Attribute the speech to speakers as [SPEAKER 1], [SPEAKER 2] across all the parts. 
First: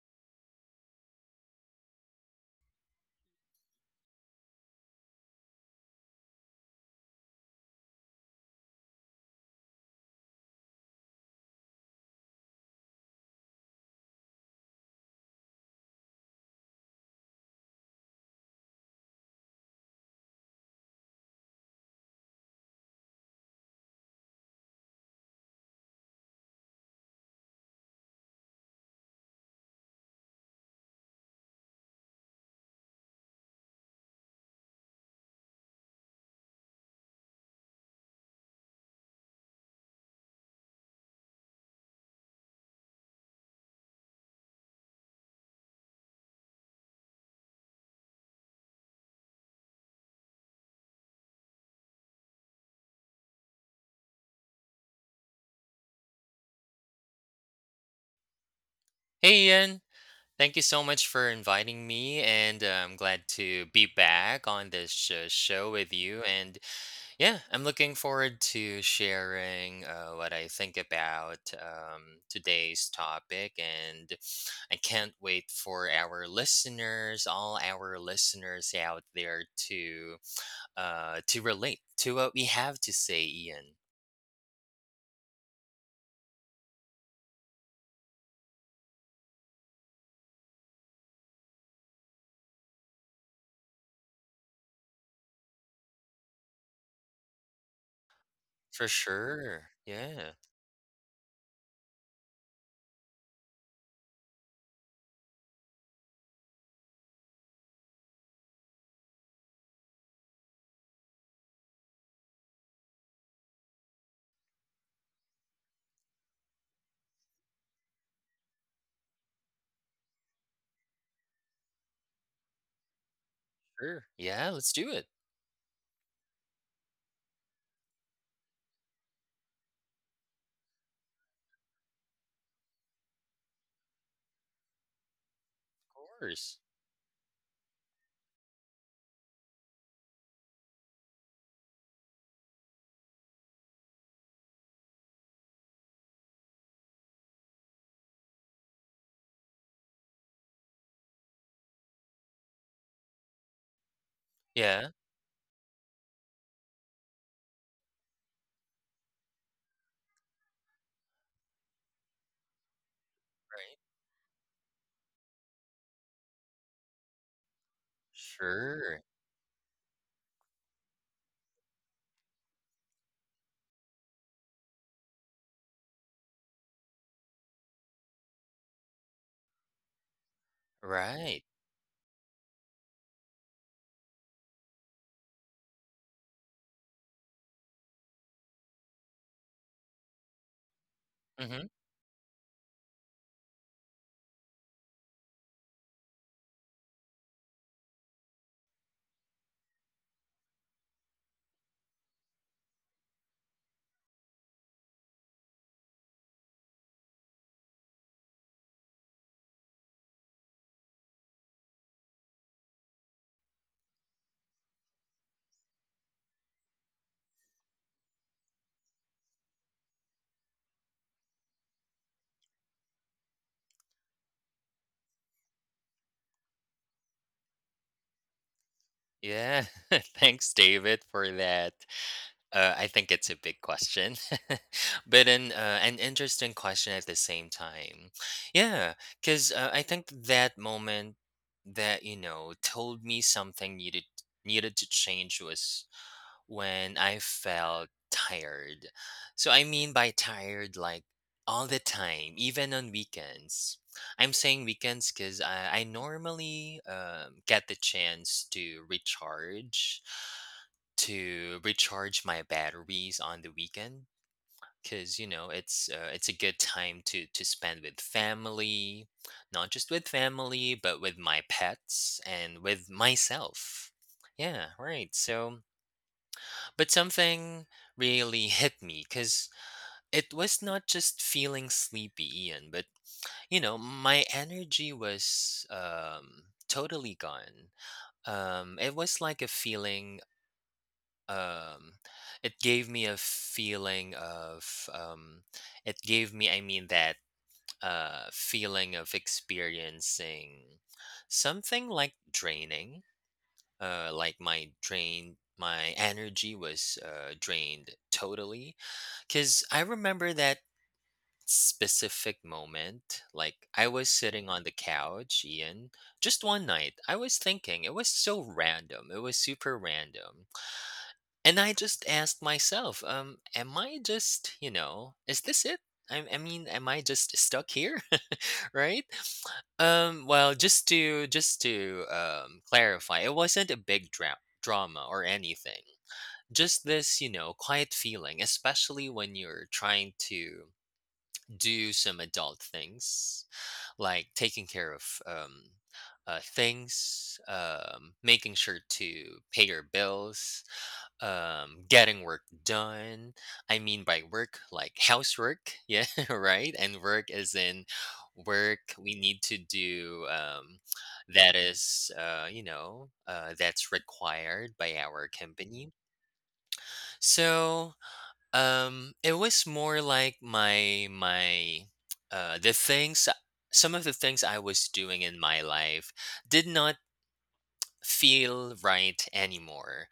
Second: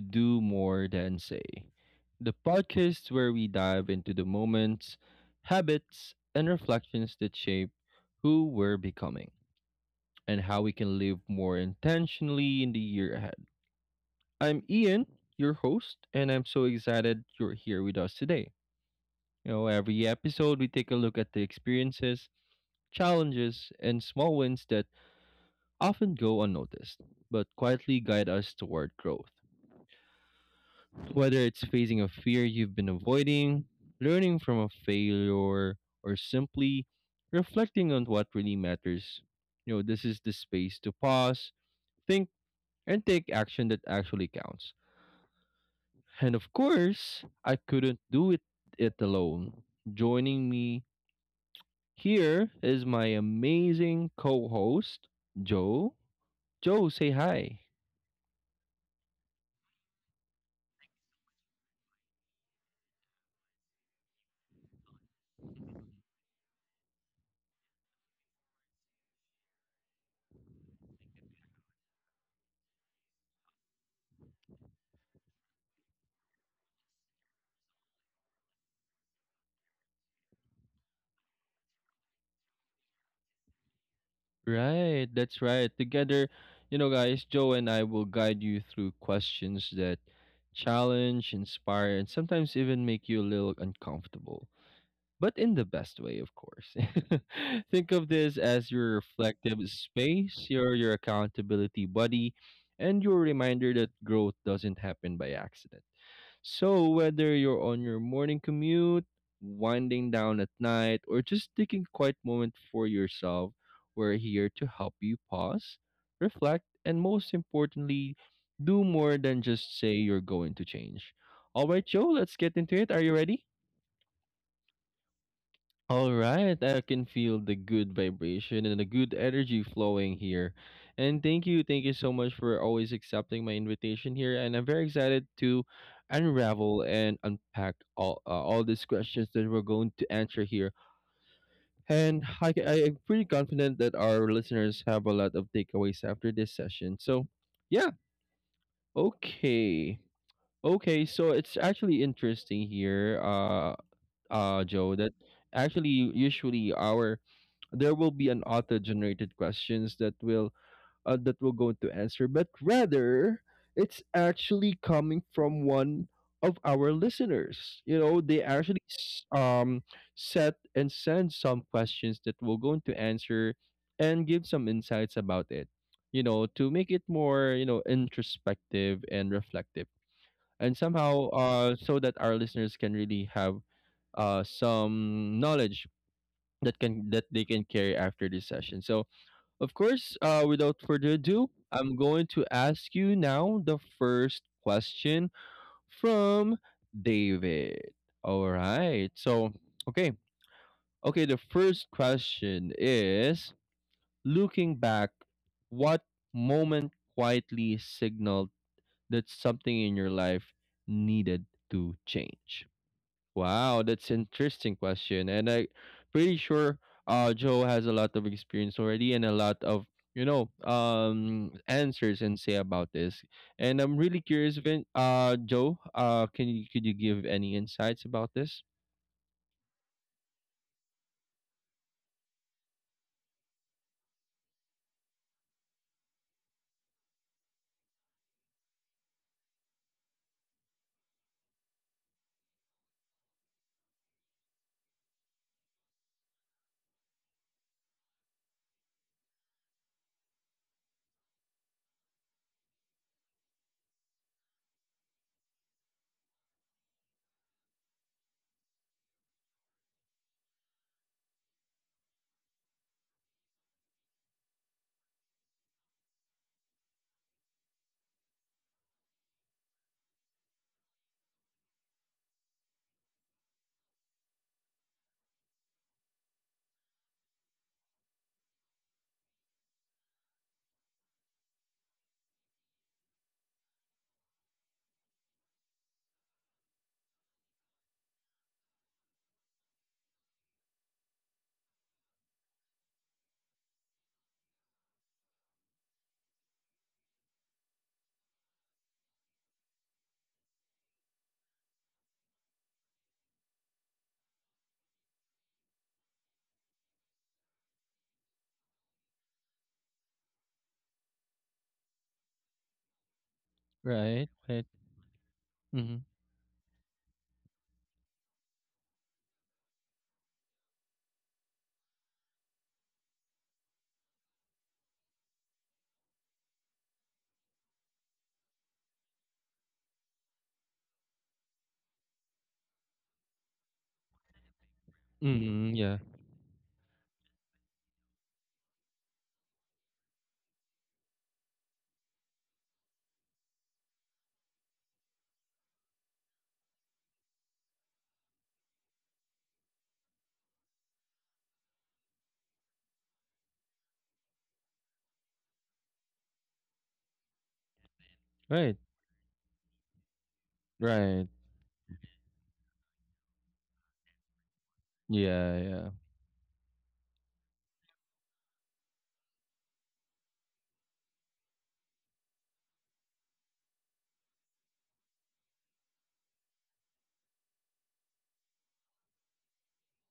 [SPEAKER 1] Do More Than Say, the podcast where we dive into the moments, habits, and reflections that shape who we're becoming and how we can live more intentionally in the year ahead. I'm Ian, your host, and I'm so excited you're here with us today. Every episode we take a look at the experiences, challenges, and small wins that often go unnoticed, but quietly guide us toward growth. Whether it's facing a fear you've been avoiding, learning from a failure, or simply reflecting on what really matters. This is the space to pause, think, and take action that actually counts. And of course, I couldn't do it alone. Joining me here is my amazing co host, Joe. Joe, say hi.
[SPEAKER 2] Hey Ian, thank you so much for inviting me, and I'm glad to be back on this show with you. And yeah, I'm looking forward to sharing what I think about today's topic, and I can't wait for our listeners, all our listeners out there, to to relate to what we have to say, Ian.
[SPEAKER 1] Right, that's right. Together, guys, Joe and I will guide you through questions that challenge, inspire, and sometimes even make you a little uncomfortable, but in the best way, of course. Think of this as
[SPEAKER 2] For
[SPEAKER 1] your reflective
[SPEAKER 2] sure. Yeah.
[SPEAKER 1] space, your accountability buddy, and your reminder that growth doesn't happen by accident. So, whether you're on your morning commute, winding down at night, or just taking a quiet moment for yourself, we're here to help you pause, reflect, and most importantly, do more than just say you're going to change. All right, Joe, let's get into it. Are you ready?
[SPEAKER 2] Sure. Yeah. Let's do it.
[SPEAKER 1] All right, I can feel the good vibration and the good energy flowing here. And thank you so much for always accepting my invitation here. And I'm very excited to
[SPEAKER 2] Of course.
[SPEAKER 1] unravel and unpack all these questions that we're going to answer here. And I am pretty confident that our listeners have a lot of takeaways after this session. So, yeah, okay, okay. So it's actually interesting here,
[SPEAKER 2] Yeah.
[SPEAKER 1] Joe, that actually usually our there will be an auto-generated questions that will that will go to answer, but rather
[SPEAKER 2] Right.
[SPEAKER 1] it's actually coming from one of our listeners. They actually
[SPEAKER 2] Sure.
[SPEAKER 1] set and send some questions that will go into answer and give some insights about it. To make it more introspective and reflective, and somehow
[SPEAKER 2] Right.
[SPEAKER 1] so that our listeners can really have some knowledge that they can carry after this session. So, of course, without further ado,
[SPEAKER 2] Mhm.
[SPEAKER 1] I'm going to ask you now the first question from David. All right. So, okay, okay. The first question is: Looking back, what moment quietly signaled that something in your life needed to change? Wow, that's an interesting question. And I pretty sure Joe has a lot of experience already and a lot of answers and say about this. And I'm really curious Vin Joe, can you could you give any insights about this?
[SPEAKER 2] Yeah. Thanks, David, for that. I think it's a big question, but an interesting question at the same time. Yeah, because I think that moment that you know told me something needed to change was when I felt tired. So I mean by tired, like all the time, even on weekends. I'm saying weekends because I normally get the chance to recharge my batteries on the weekend. Because you know it's a good time to spend with family, not just with family, but with my pets and with myself. Yeah, right. So but something really hit me because it was not just feeling sleepy, Ian, but you know, my energy was totally gone. It was like a feeling. Um, it gave me a feeling of. It gave me, I mean, that feeling of experiencing something like draining. Like my energy was drained totally. Because I remember that specific moment. Like, I was
[SPEAKER 1] Right,
[SPEAKER 2] sitting on
[SPEAKER 1] right.
[SPEAKER 2] the couch, Ian,
[SPEAKER 1] Mm-hmm.
[SPEAKER 2] just one night. I was thinking, it was so random. It was super random. And I just asked myself, am I just, you know, is this it? I mean, am I just stuck here? Right? Well, just to clarify, it wasn't a big drama or
[SPEAKER 1] Mm-hmm,
[SPEAKER 2] anything.
[SPEAKER 1] yeah.
[SPEAKER 2] Just this, you know, quiet feeling, especially when you're trying to do some adult things like taking care of things, making sure to pay your bills, getting work done. I mean by work, like housework, yeah, right? And work is in
[SPEAKER 1] Right,
[SPEAKER 2] work we need to do
[SPEAKER 1] right.
[SPEAKER 2] that is, you know, that's required by our
[SPEAKER 1] Yeah,
[SPEAKER 2] company.
[SPEAKER 1] yeah.
[SPEAKER 2] So, it was more like my the things some of the things I was doing in my life did not feel right anymore.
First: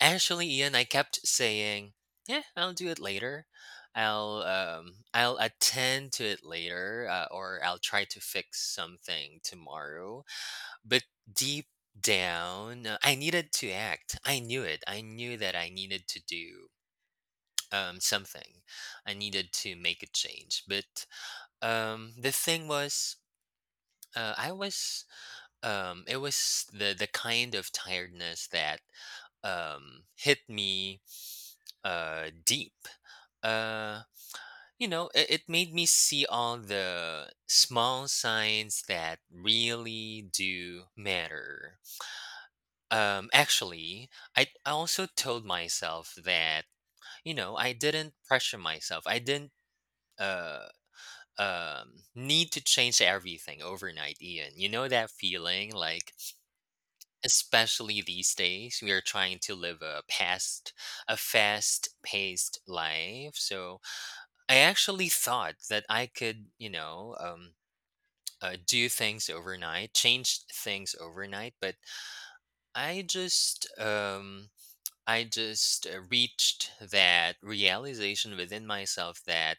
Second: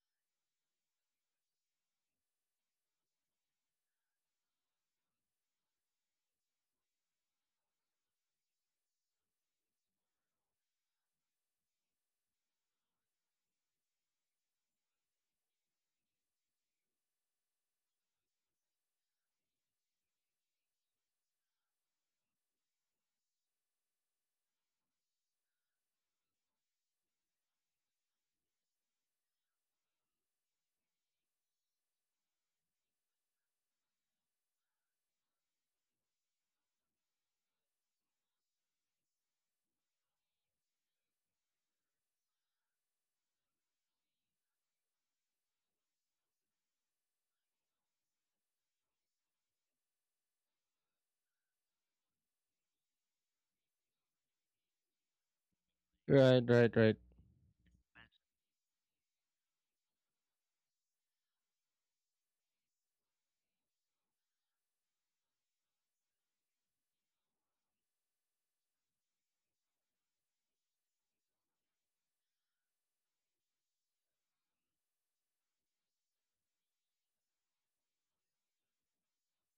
[SPEAKER 2] Actually, Ian, I kept saying, "Yeah, I'll do it later. I'll attend to it later, or I'll try to fix something tomorrow." But deep down, I needed to act. I knew it. I knew that I needed to do something. I needed to make a change. But the thing was, uh, I was, it was the kind of tiredness that hit me deep. Uh, you know, it made me see all the small signs that really do matter. Actually, I also told myself that, you know, I didn't pressure myself. I didn't. Uh, Need to change everything overnight, Ian, you know that feeling like,
[SPEAKER 1] Right, right, right.
[SPEAKER 2] especially these days we are trying to live a fast paced life. So I actually thought that I could, you know, do things overnight, change things overnight, but i just um I just reached that realization within myself that,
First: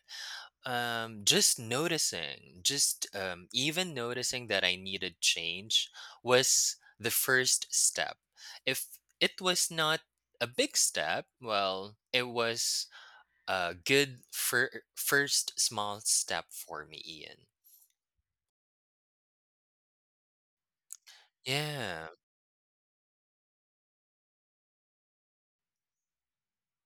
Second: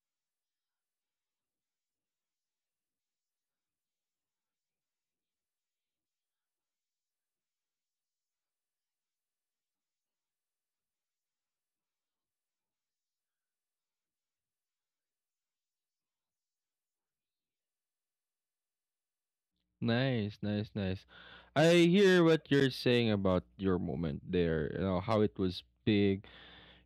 [SPEAKER 2] Just noticing, just even noticing that I needed change was the first step. If it was not a big step, well, it was a good first small step for me, Ian.
[SPEAKER 1] Nice, nice, nice. I
[SPEAKER 2] Yeah.
[SPEAKER 1] hear what you're saying about your moment there, how it was big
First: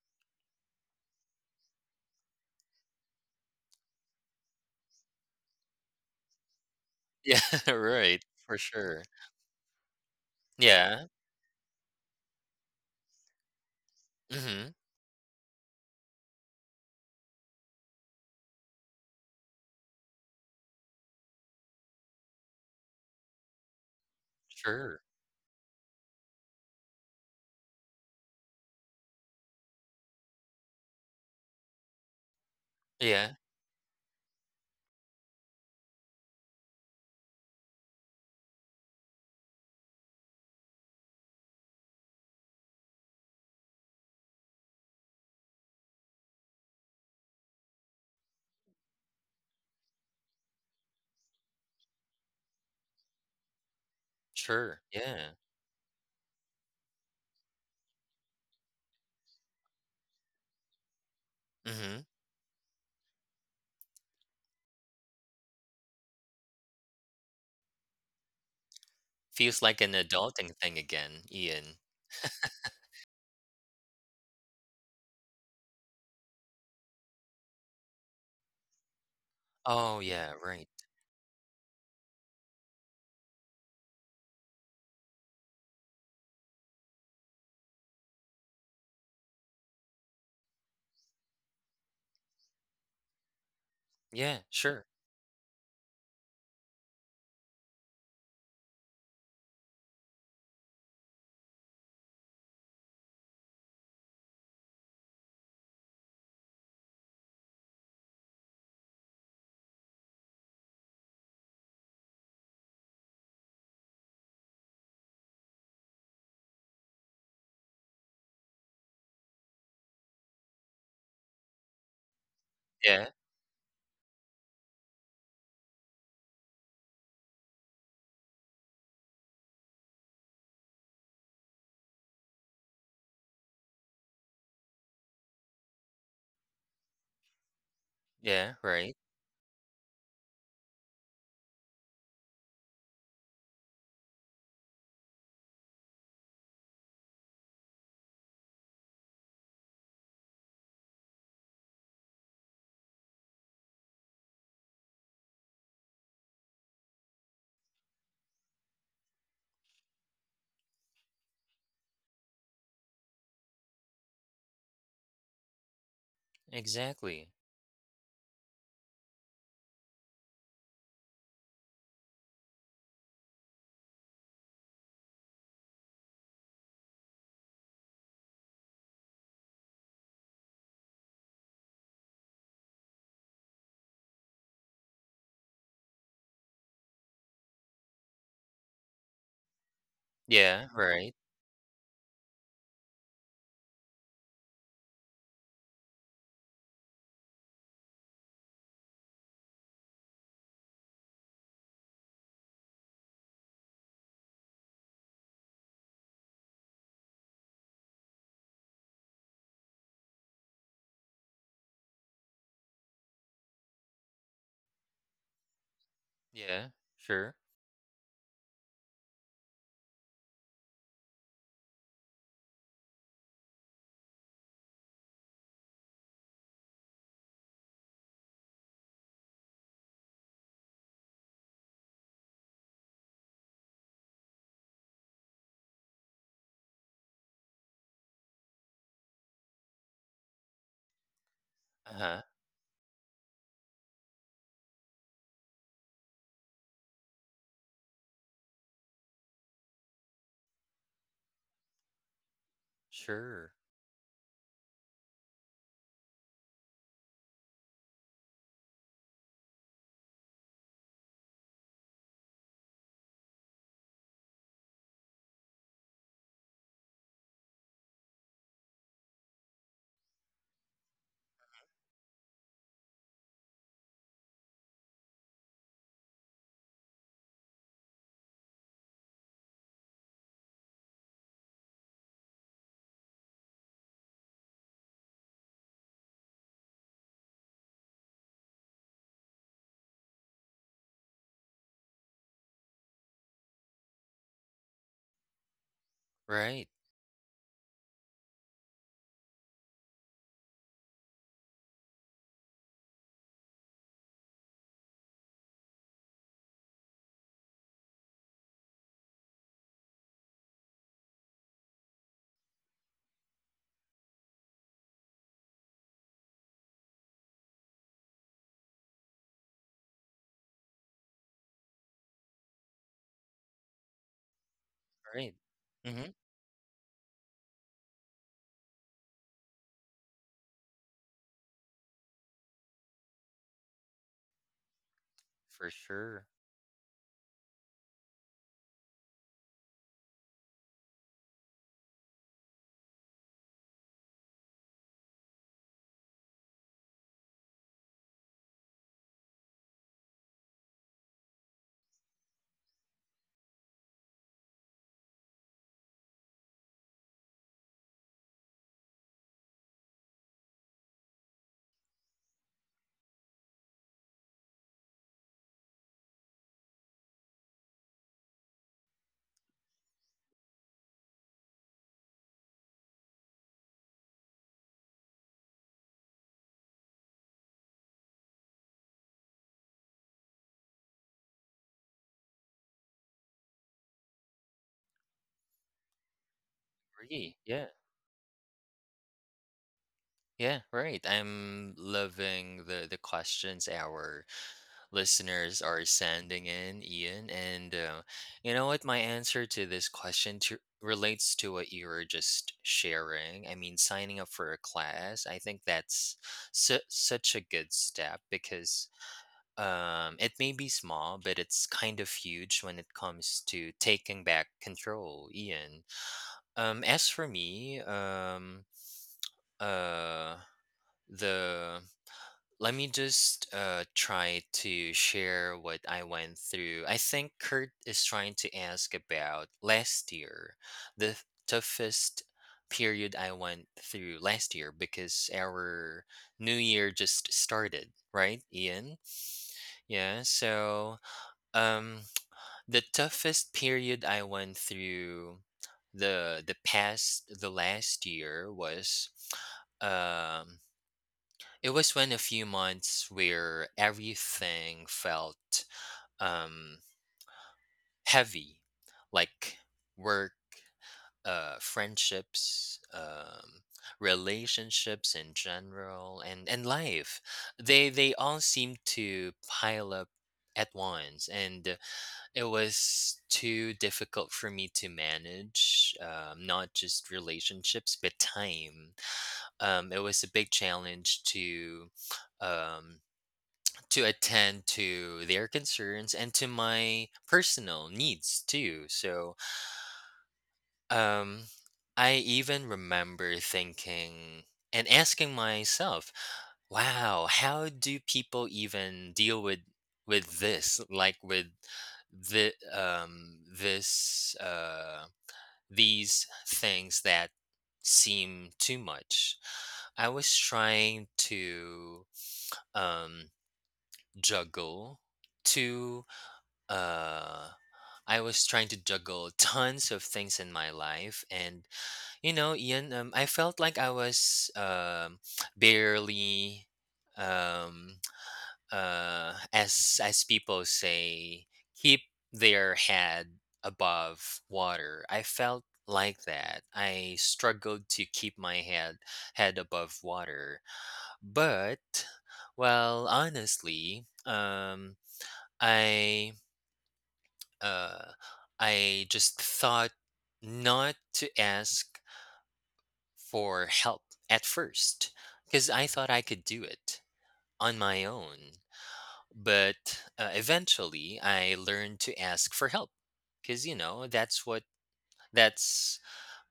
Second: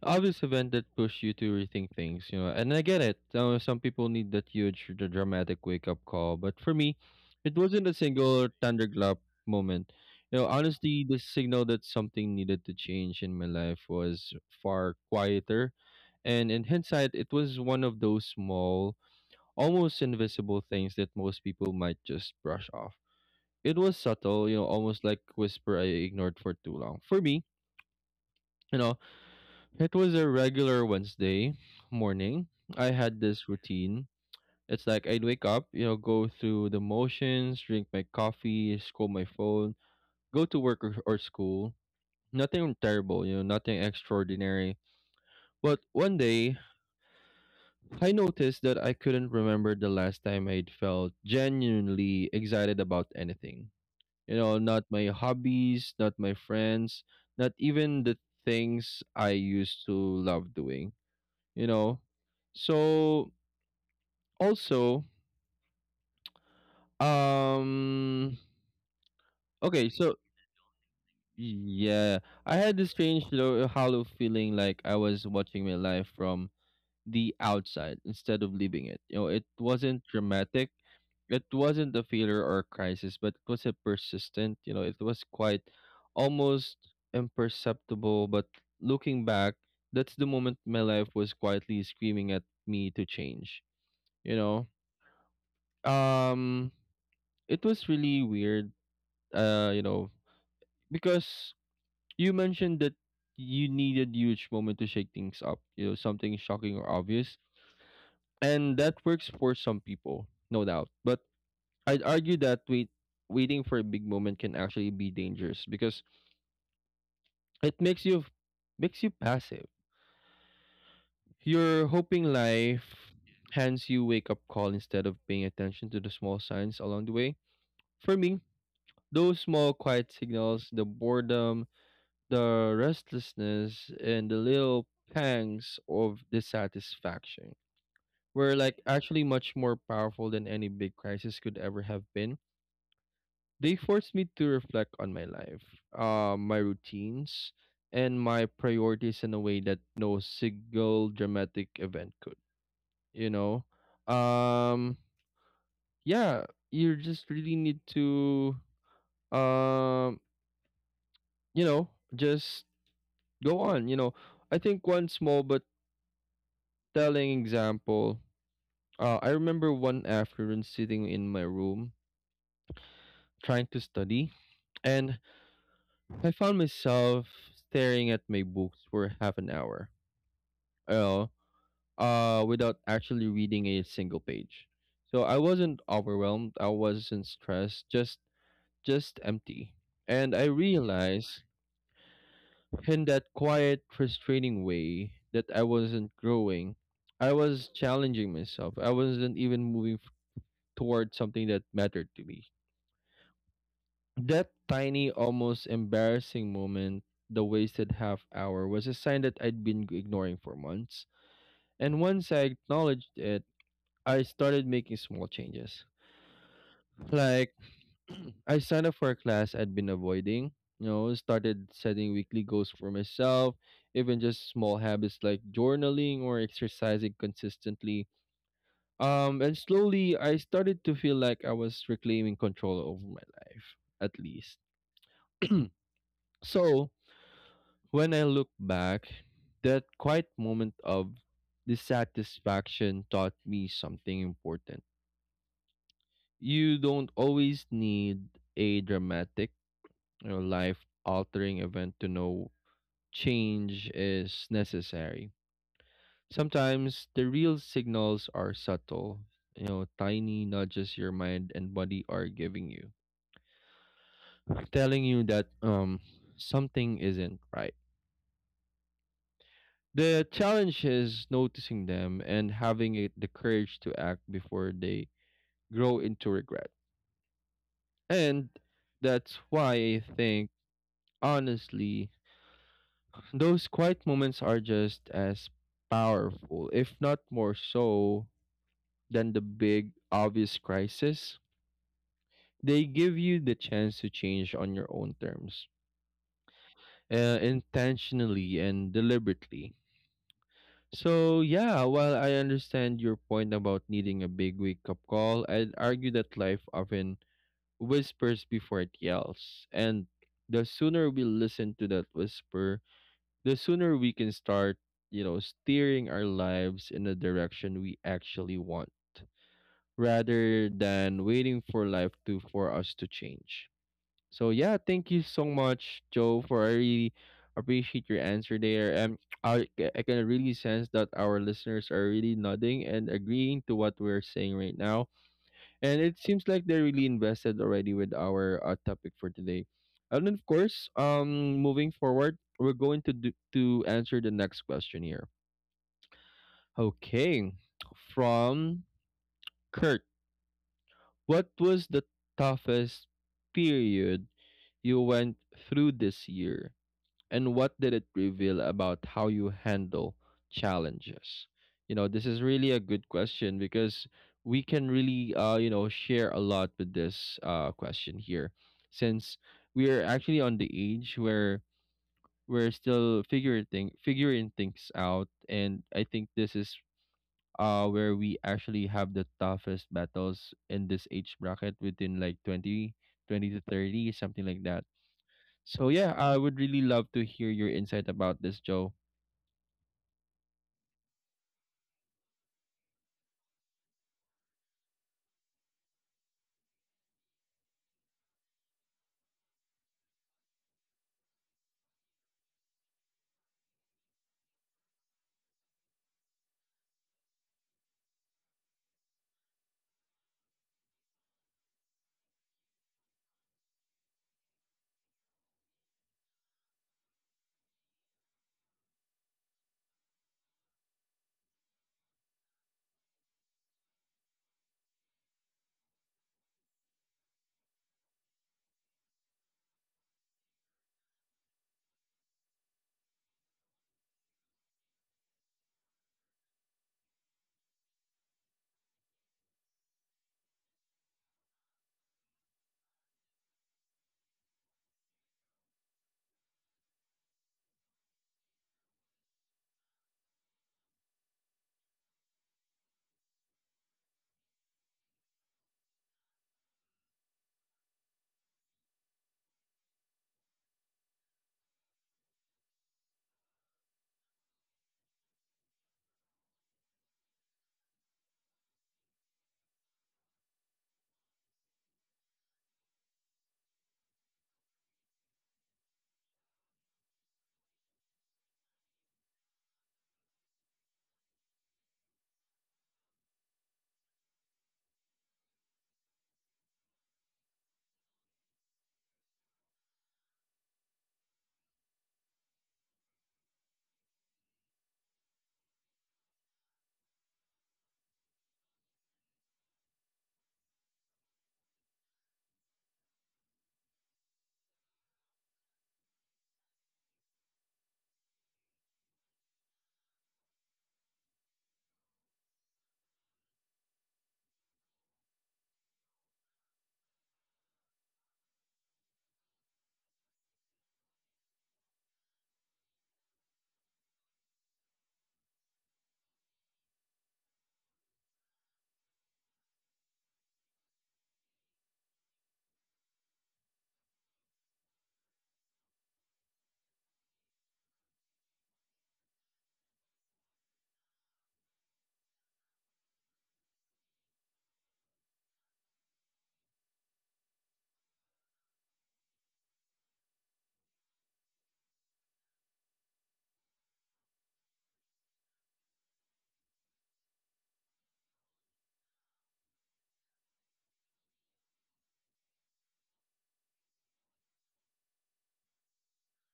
[SPEAKER 1] obvious event that pushed you to rethink things, and I get it. Some people need the dramatic wake up call, but for me,
[SPEAKER 2] Yeah,
[SPEAKER 1] it wasn't a
[SPEAKER 2] right.
[SPEAKER 1] single
[SPEAKER 2] For sure.
[SPEAKER 1] thunderclap moment. Honestly,
[SPEAKER 2] Yeah.
[SPEAKER 1] the signal that something needed to change in my life was
[SPEAKER 2] hmm
[SPEAKER 1] far quieter. And in hindsight, it was one of those small, almost invisible things that most people might just brush off. It was subtle, you know,
[SPEAKER 2] Sure.
[SPEAKER 1] almost like whisper I ignored for too long. For me, you know, it was a regular Wednesday morning. I had
[SPEAKER 2] Yeah.
[SPEAKER 1] this routine. It's like I'd wake up, go through the motions, drink my coffee, scroll my phone, go to work or school. Nothing terrible, nothing extraordinary. But one day, I noticed that I couldn't remember the last time I'd felt genuinely excited about anything. You know,
[SPEAKER 2] Sure.
[SPEAKER 1] not my
[SPEAKER 2] Yeah.
[SPEAKER 1] hobbies, not my friends, not even the things I used to love doing you know
[SPEAKER 2] hmm
[SPEAKER 1] so also um
[SPEAKER 2] Feels like
[SPEAKER 1] okay,
[SPEAKER 2] an
[SPEAKER 1] so
[SPEAKER 2] adulting thing again, Ian.
[SPEAKER 1] yeah, I had this strange hollow feeling like I was watching my life from the outside instead of living it. It
[SPEAKER 2] Oh,
[SPEAKER 1] wasn't
[SPEAKER 2] yeah, right.
[SPEAKER 1] dramatic, it wasn't a failure or a crisis, but it was a persistent. It was quite almost imperceptible, but looking back, that's the moment my life was quietly screaming at me to change you
[SPEAKER 2] Yeah,
[SPEAKER 1] know
[SPEAKER 2] sure.
[SPEAKER 1] um It was really weird, uh, you know, because you mentioned that you needed huge moment to shake things up, something shocking or obvious, and that works for some people, no doubt. But I'd argue that waiting for a big moment can actually be dangerous because it makes you passive. You're hoping life
[SPEAKER 2] Yeah.
[SPEAKER 1] hands you wake up call instead of paying attention to the small signs along the way. For me, those small quiet signals, the boredom, the restlessness, and the little pangs of dissatisfaction were
[SPEAKER 2] Yeah,
[SPEAKER 1] like
[SPEAKER 2] right.
[SPEAKER 1] actually much more powerful than any big crisis could ever have been. They forced me to reflect on my life, my routines, and my priorities in a way that no single dramatic event could. You know, um, yeah, you just really need to, um, you know, just go on. I think one small but
[SPEAKER 2] Exactly.
[SPEAKER 1] telling example, I remember one afternoon sitting in my room trying to study, and I found myself staring at my books for half an hour, uh, without actually reading a single page. So I wasn't overwhelmed, I wasn't stressed, just empty. And I
[SPEAKER 2] Yeah, right.
[SPEAKER 1] realized in that quiet, frustrating way that I wasn't growing. I was challenging myself. I wasn't even moving towards something that mattered to me. That tiny, almost embarrassing moment, the wasted half hour, was a sign that I'd been ignoring for months. And once I acknowledged it, I started making small changes.
[SPEAKER 2] Yeah, sure.
[SPEAKER 1] Like, I signed up for a class I'd been avoiding, started setting weekly goals for myself, even just small habits like journaling or exercising consistently. And slowly I started to feel like I was reclaiming control over my life, at least. so, When I look back, that quiet moment of
[SPEAKER 2] Uh-huh.
[SPEAKER 1] dissatisfaction taught me something important. You don't always need a dramatic or life altering event to know
[SPEAKER 2] Sure.
[SPEAKER 1] change is necessary. Sometimes the real signals are subtle, tiny nudges your mind and body are giving you, telling you that something isn't right. The challenge is noticing them and having it the courage to act before they grow into regret. And that's why I think, honestly, those quiet moments are just as powerful, if not more so, than the big, obvious crisis. They give you the chance to change on your own terms,
[SPEAKER 2] Right.
[SPEAKER 1] intentionally and deliberately. So yeah, while I understand your point about needing a big wake up call, I'd argue that life often whispers before it yells. And the sooner we listen to that whisper, the sooner we can start, steering our lives in the direction we actually want, rather than waiting for life to for us to change. So yeah, thank you
[SPEAKER 2] Right.
[SPEAKER 1] so much,
[SPEAKER 2] Mm-hmm.
[SPEAKER 1] Joe, for I really appreciate your answer there. And I can really sense that our listeners are really nodding and agreeing to what we're saying right now.
[SPEAKER 2] For
[SPEAKER 1] And it
[SPEAKER 2] sure.
[SPEAKER 1] seems like they're really invested already with our topic for today. And then of course, moving forward, we're going to to answer the next question here. Okay, from Kurt, what was the toughest period you went through this year? And what did it reveal about how you handle challenges? This is really a good question because we can really, share a lot with this question here, since we are actually on the age where we're still figuring things out, and I think this is where we actually have the toughest battles in this age bracket within like twenty to 30 something like that, so yeah, I would really love to
[SPEAKER 2] Agree.
[SPEAKER 1] hear
[SPEAKER 2] Yeah.
[SPEAKER 1] your insight about this, Joe.
[SPEAKER 2] Yeah, right. I'm loving the questions our listeners are sending in, Ian. And you know what? My answer to this question relates to what you were just sharing. I mean, signing up for a class. I think that's such a good step because, it may be small, but it's kind of huge when it comes to taking back control, Ian. As for me, uh, the let me just try to share what I went through. I think Kurt is trying to ask about last year, the toughest period I went through last year, because our new year just started, right, Ian? Yeah, so um the toughest period I went through the last year was, um it was when a few months where everything felt um heavy, like work, friendships, relationships in general, and life. They all seemed to pile up at once, and it was too difficult for me to manage, not just relationships, but time. It was a big challenge um, to attend to their concerns and to my personal needs too. So um, I even remember thinking and asking myself, "Wow, how do people even deal with this? Like with the um this uh these things that seem too much." I was trying to um juggle two uh I was trying to juggle tons of things in my life. And you know, Ian, I felt like I was barely, um, as people say, keep their head above water. I felt like that. I struggled to keep my head above water, but well, honestly, I uh, I just thought not to ask for help at first because I thought I could do it on my own. But eventually, I learned to ask for help because, you know, that's what that's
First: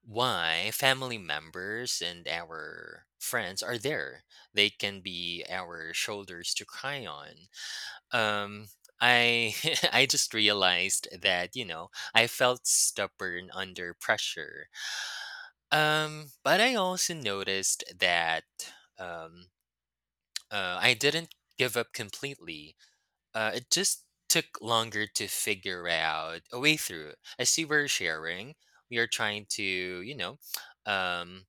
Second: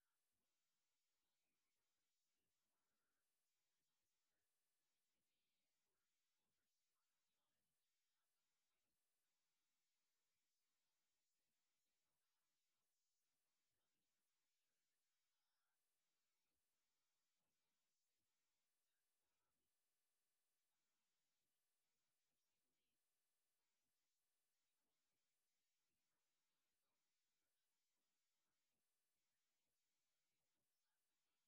[SPEAKER 2] why family members and our friends are there. They can be our shoulders to cry on. Um, I I just realized that, you know, I felt stubborn under pressure, but I also noticed that um, I didn't give up completely. It just took longer to figure out a way through. As you were sharing, we are trying to, you know, um,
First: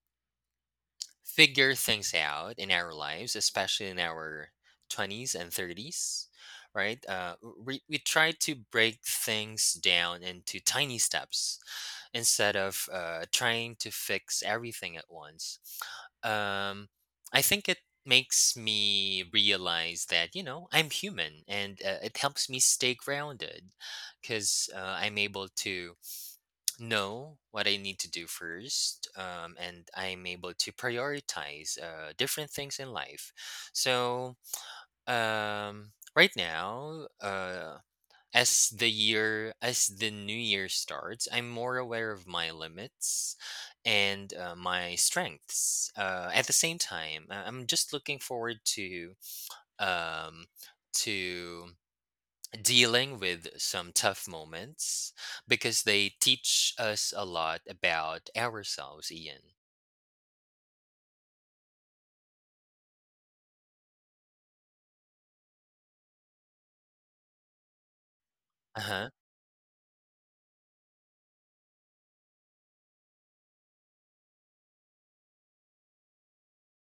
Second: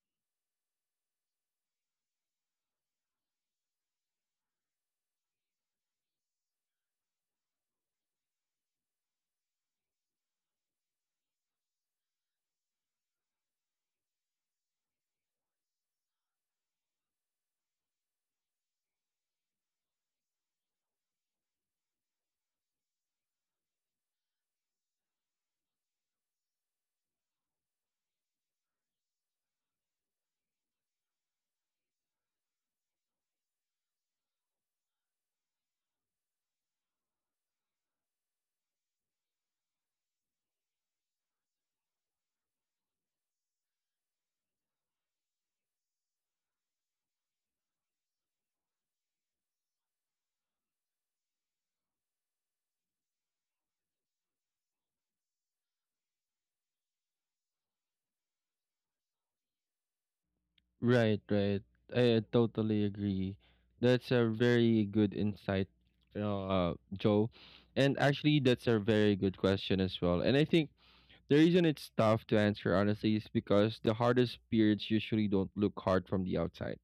[SPEAKER 2] figure things out in our lives, especially in our 20s and 30s, right? We try to break things down into tiny steps instead of trying to fix everything at once. Um, I think it makes me realize that, you know, I'm human, and it helps me stay grounded because I'm able to know what I need to do first, and I'm able to prioritize different things in life. So, right now, as the new year starts, I'm more aware of my limits and my strengths at the same time. I'm just looking forward to um, to dealing with some tough moments because they teach us a lot about ourselves, Ian.
[SPEAKER 1] Right, right. I totally agree. That's a very good insight, Joe. And actually, that's a
[SPEAKER 2] uh-huh
[SPEAKER 1] very good question as well. And I think the reason it's tough to answer, honestly, is because the hardest periods usually don't look hard from the outside.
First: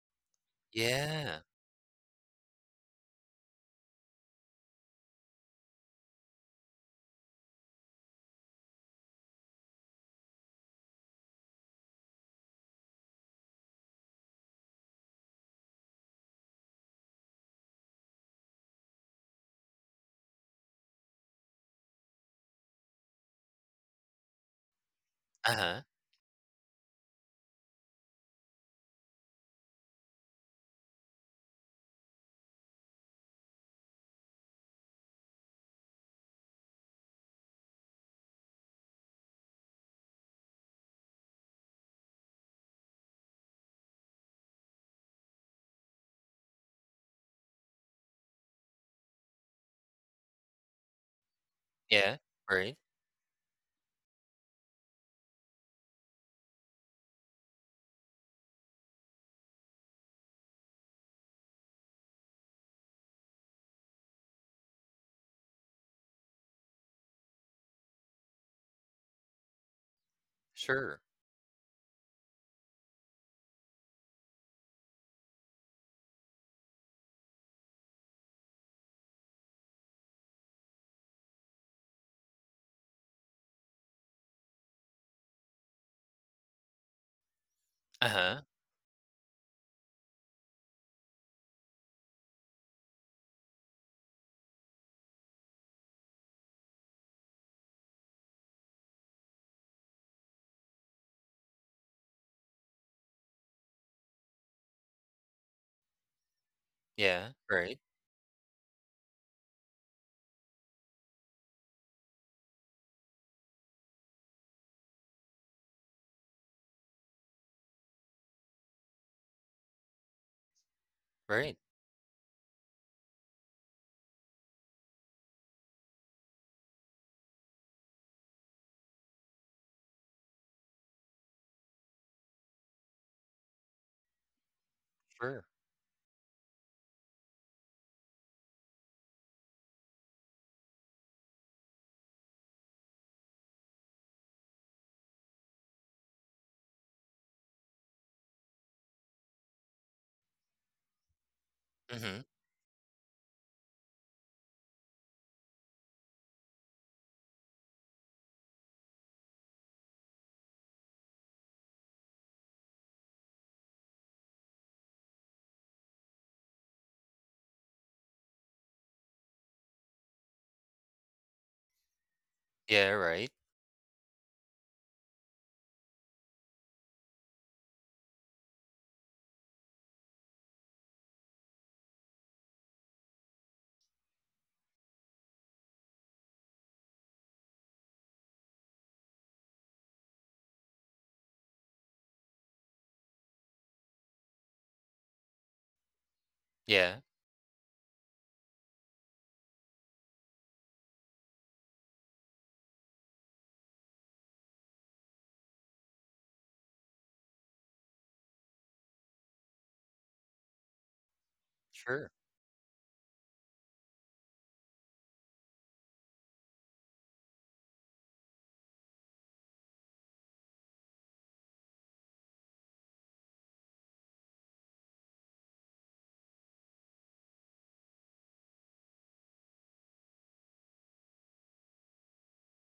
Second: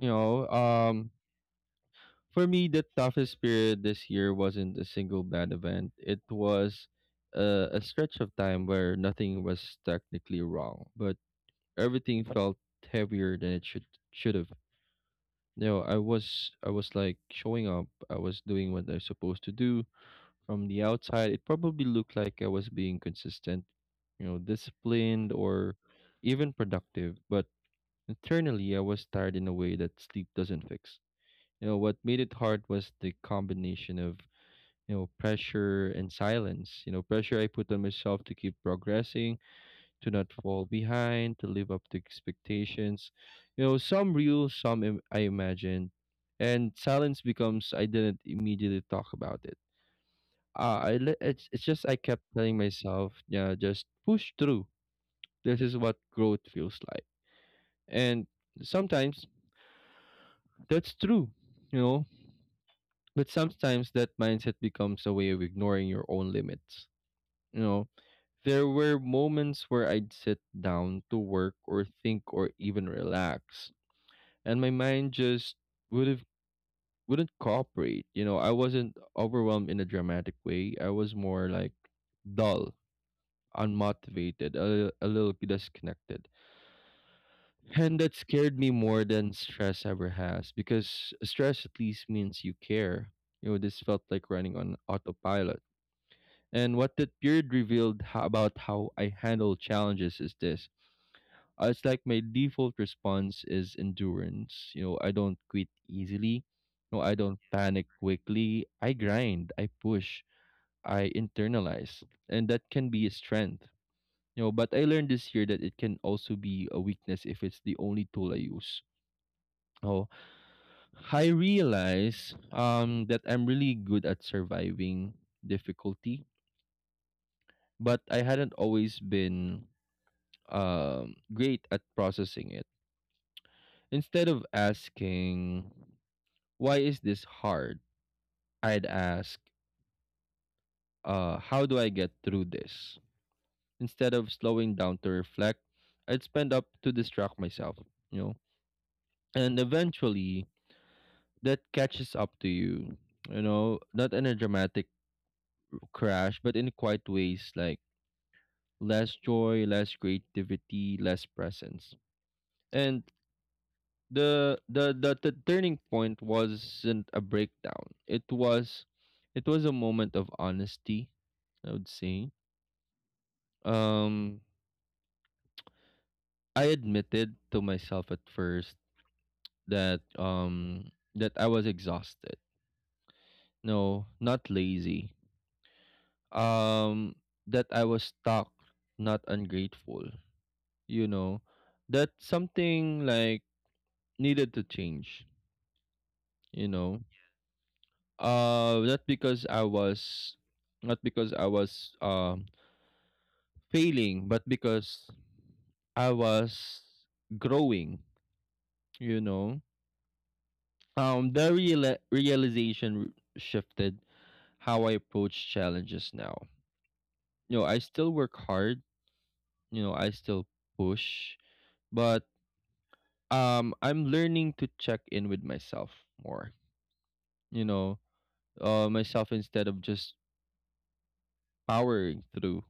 [SPEAKER 1] You know, um,
[SPEAKER 2] yeah.
[SPEAKER 1] for me, the toughest period this year wasn't a single bad event. It was a stretch of time where nothing was technically wrong, but everything felt heavier than it should have. I was like showing up. I was doing what I was supposed to do. From the outside, it probably looked like I was being consistent, disciplined or
[SPEAKER 2] uh-huh
[SPEAKER 1] even productive. But internally, I was tired in a way that sleep doesn't fix. You know, what made it hard was the combination of pressure and silence. You know, pressure I put on myself to keep progressing to not fall behind, to live up to expectations. You know, some real, some I imagine. And silence becomes I didn't immediately talk about it. I le- it's just I
[SPEAKER 2] yeah,
[SPEAKER 1] kept telling
[SPEAKER 2] right.
[SPEAKER 1] myself, yeah, just push through. This is what growth feels like. And sometimes that's true, you know. But sometimes that mindset becomes a way of ignoring your own limits. You know, there were moments where I'd sit down
[SPEAKER 2] Sure.
[SPEAKER 1] to work or think or even relax and my mind just would have wouldn't cooperate. You know, I wasn't overwhelmed in a dramatic way. I was more like dull, unmotivated, a little disconnected. And that
[SPEAKER 2] Uh-huh.
[SPEAKER 1] scared me more than stress ever has because stress at least means you care. You know, this felt like running on autopilot. And what that period revealed about how I handle challenges is this. It's like my default response is endurance. You know, I don't quit easily. No, I
[SPEAKER 2] Yeah,
[SPEAKER 1] don't
[SPEAKER 2] right.
[SPEAKER 1] panic quickly. I grind, I push, I internalize. And that can be a strength. You know, but I learned this year that it can also be a weakness if it's the only tool I use. Oh, I
[SPEAKER 2] Right.
[SPEAKER 1] realize that I'm really good at surviving difficulty, but I hadn't always been great at processing it. Instead of
[SPEAKER 2] Sure.
[SPEAKER 1] asking, "Why is this hard?" I'd ask, "How do I get through this?" Instead of slowing down to reflect, I'd spend up to distract myself, you know. And eventually, that catches
[SPEAKER 2] Mm-hmm.
[SPEAKER 1] up to you, you know, not in a dramatic crash, but in quiet ways like less joy, less creativity, less presence. And the turning point wasn't a breakdown. It was a moment of honesty, I would say.
[SPEAKER 2] Yeah, right.
[SPEAKER 1] Um, I admitted to myself at first that that I was exhausted. No, not lazy. Um, that I was stuck, not ungrateful. You know, that something like needed to change. You
[SPEAKER 2] Yeah.
[SPEAKER 1] know, not because I was, not because I was failing, but because I was growing. You know, the reala
[SPEAKER 2] Sure,
[SPEAKER 1] realization shifted how I approach challenges now. You know, I still work hard. You know, I still push, but I'm learning to check in with myself more. You know, myself instead of just powering through.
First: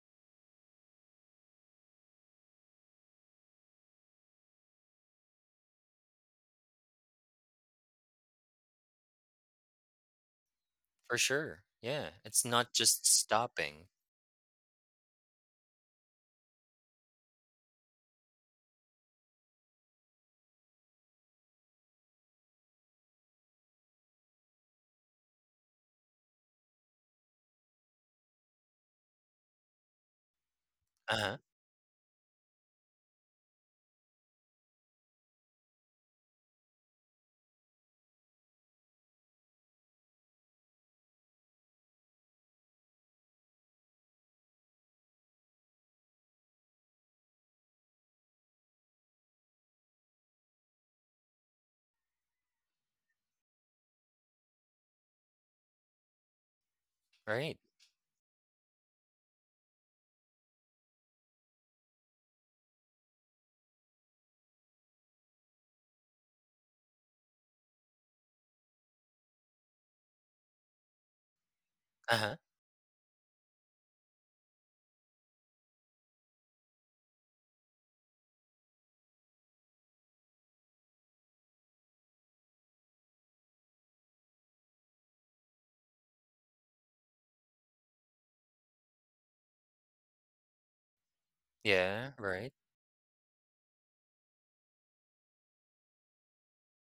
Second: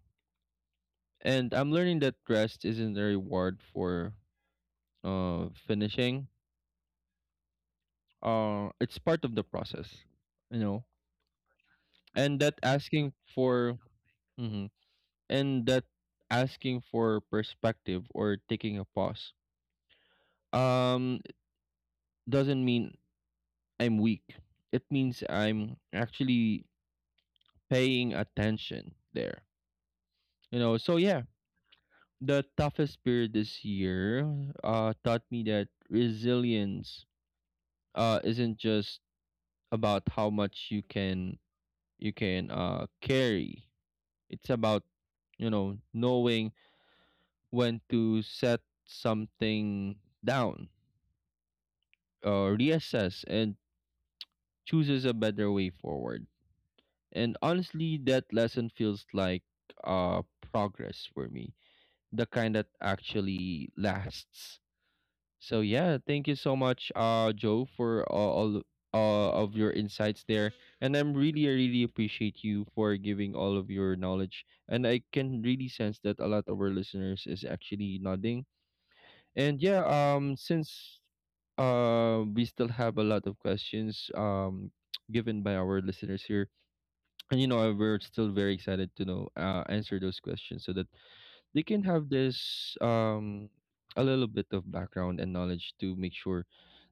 [SPEAKER 1] And I'm learning that rest isn't a reward for finishing. It's part of the process. You know,
[SPEAKER 2] for sure. Yeah,
[SPEAKER 1] and
[SPEAKER 2] it's
[SPEAKER 1] that
[SPEAKER 2] not just
[SPEAKER 1] asking for
[SPEAKER 2] stopping.
[SPEAKER 1] Mhm. And that asking for perspective or taking a pause um doesn't mean I'm weak. It means I'm actually paying attention there. You know, so yeah,
[SPEAKER 2] Uh-huh.
[SPEAKER 1] the toughest period this year taught me that resilience isn't just about how much you can you can carry. It's about, you know, knowing when to set something down, reassess and chooses a better way forward. And
[SPEAKER 2] Right.
[SPEAKER 1] honestly, that lesson feels like uh, progress for me, the kind that actually lasts. So yeah, thank you so much, Joe, for all of your insights there, and I'm really, I really
[SPEAKER 2] Uh-huh.
[SPEAKER 1] appreciate you for giving all of your knowledge. And I can really sense that a lot of our listeners is actually nodding. And yeah, since we still have a lot of questions given by our listeners here, and we're still very excited to know answer those questions so that they can have
[SPEAKER 2] Yeah, right.
[SPEAKER 1] this a little bit of background and knowledge to make sure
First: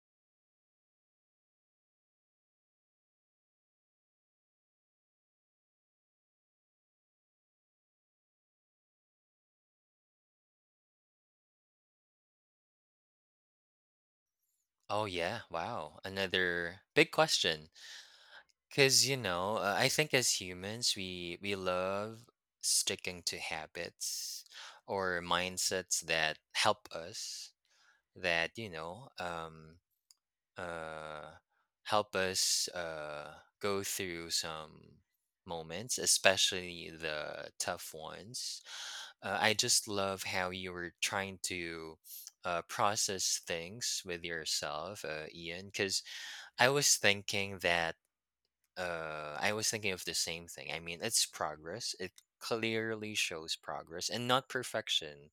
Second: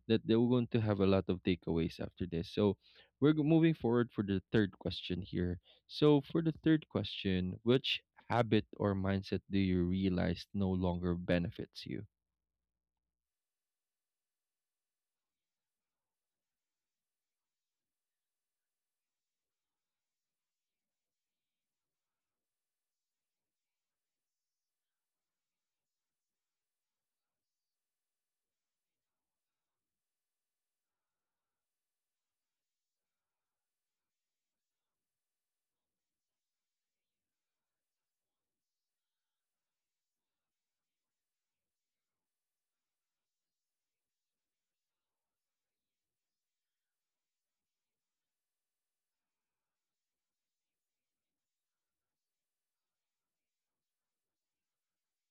[SPEAKER 1] that they're going to have a lot of takeaways after this. So moving forward for the third question here. So for the third question, which habit or mindset do you realize no longer benefits you?
[SPEAKER 2] Oh yeah, wow. Another big question. 'Cause you know, I think as humans we love sticking to habits or mindsets that help us that, you know, uh, help us go through some moments, especially the tough ones. I just love how you were trying to process things with yourself, Ian, because I was thinking that I was thinking of the same thing. I mean, it's progress. It clearly shows progress and not perfection,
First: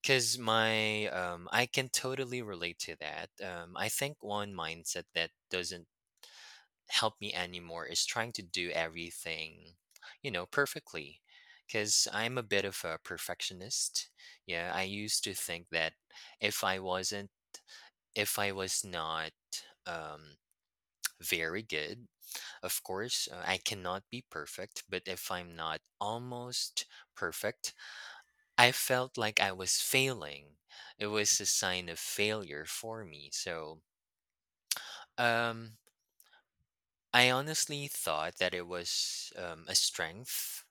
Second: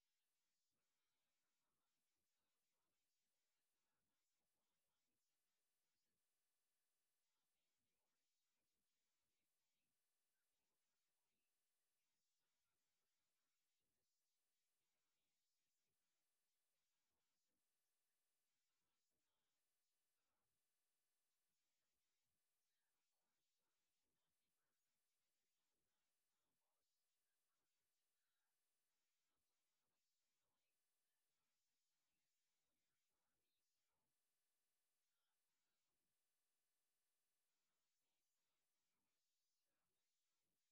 [SPEAKER 2] because I can totally relate to that. I think one mindset that doesn't help me anymore is trying to do everything, you know, perfectly. Because I'm a bit of a perfectionist. Yeah, I used to think that if I wasn't, if I was not um, very good, of course, I cannot be perfect. But if I'm not almost perfect, I felt like I was failing. It was a sign of failure for me. So, um, I honestly thought that it was a strength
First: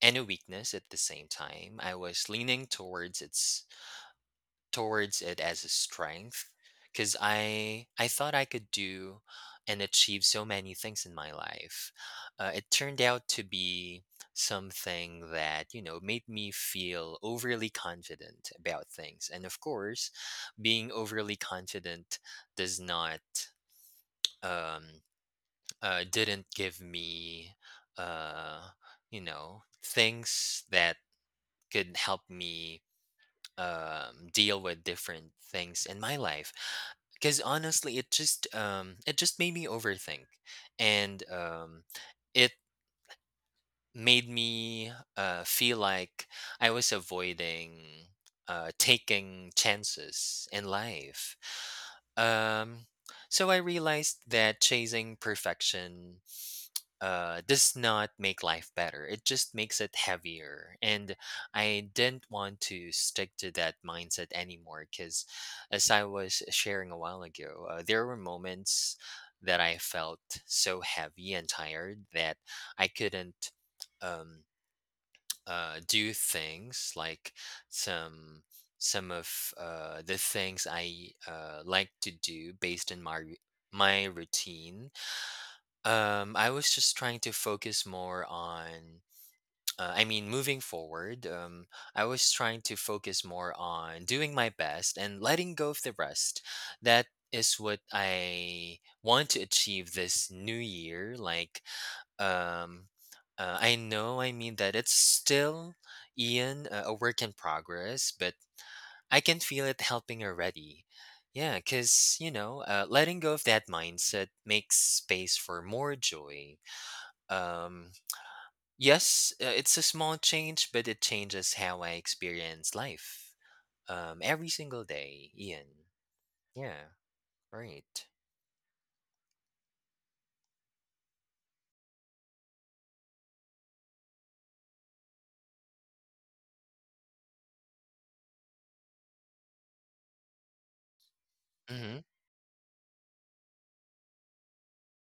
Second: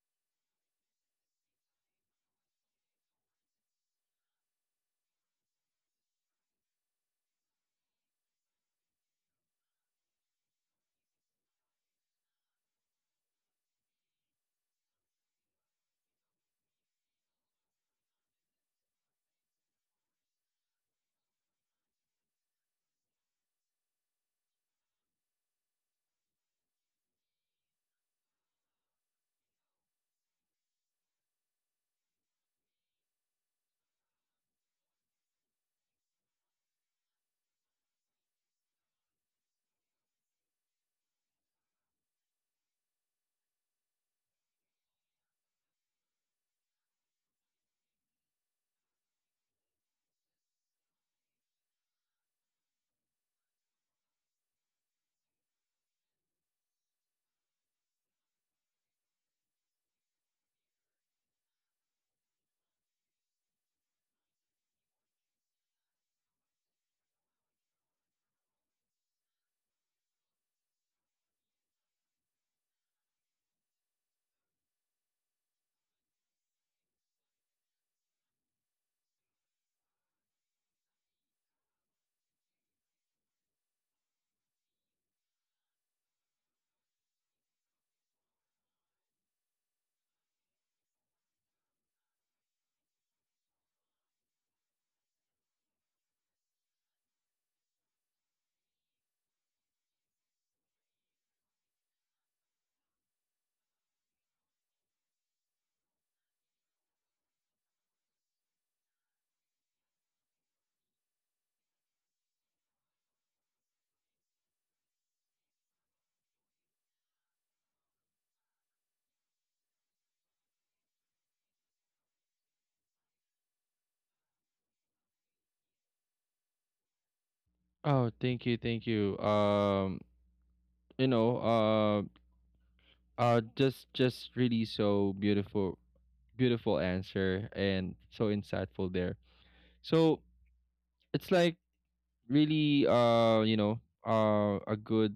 [SPEAKER 2] and a weakness at the same time. I was leaning towards it as a strength because I thought I could do and achieve so many things in my life. It turned out to be something that, you know, made me feel overly confident about things, and of course, being overly confident does not um didn't give me uh you know things that could help me deal with different things in my life, because honestly it just made me overthink and it made me feel like I was avoiding taking chances in life. um so I realized that chasing perfection does not make life better. It just makes it heavier. And I didn't want to stick to that mindset anymore because, as I was sharing a while ago, there were moments that I felt so heavy and tired that I couldn't um, do things like some. some of the things I like to do based on my routine. I was just trying to focus more on, I mean, moving forward. I was trying to focus more on doing my best and letting go of the rest. That is what I want to achieve this new year. Like, um, I know, I mean, that it's still, Ian, a work in progress, but I can feel it helping already. Yeah, because, letting go of that mindset makes space for more joy. um, yes, it's a small change, but it changes how I experience life. Every single day, Ian. Yeah, right.
[SPEAKER 1] Oh, thank you, thank you. You know just really so beautiful answer and so insightful there, so it's like
[SPEAKER 2] Mm-hmm.
[SPEAKER 1] really you know, a good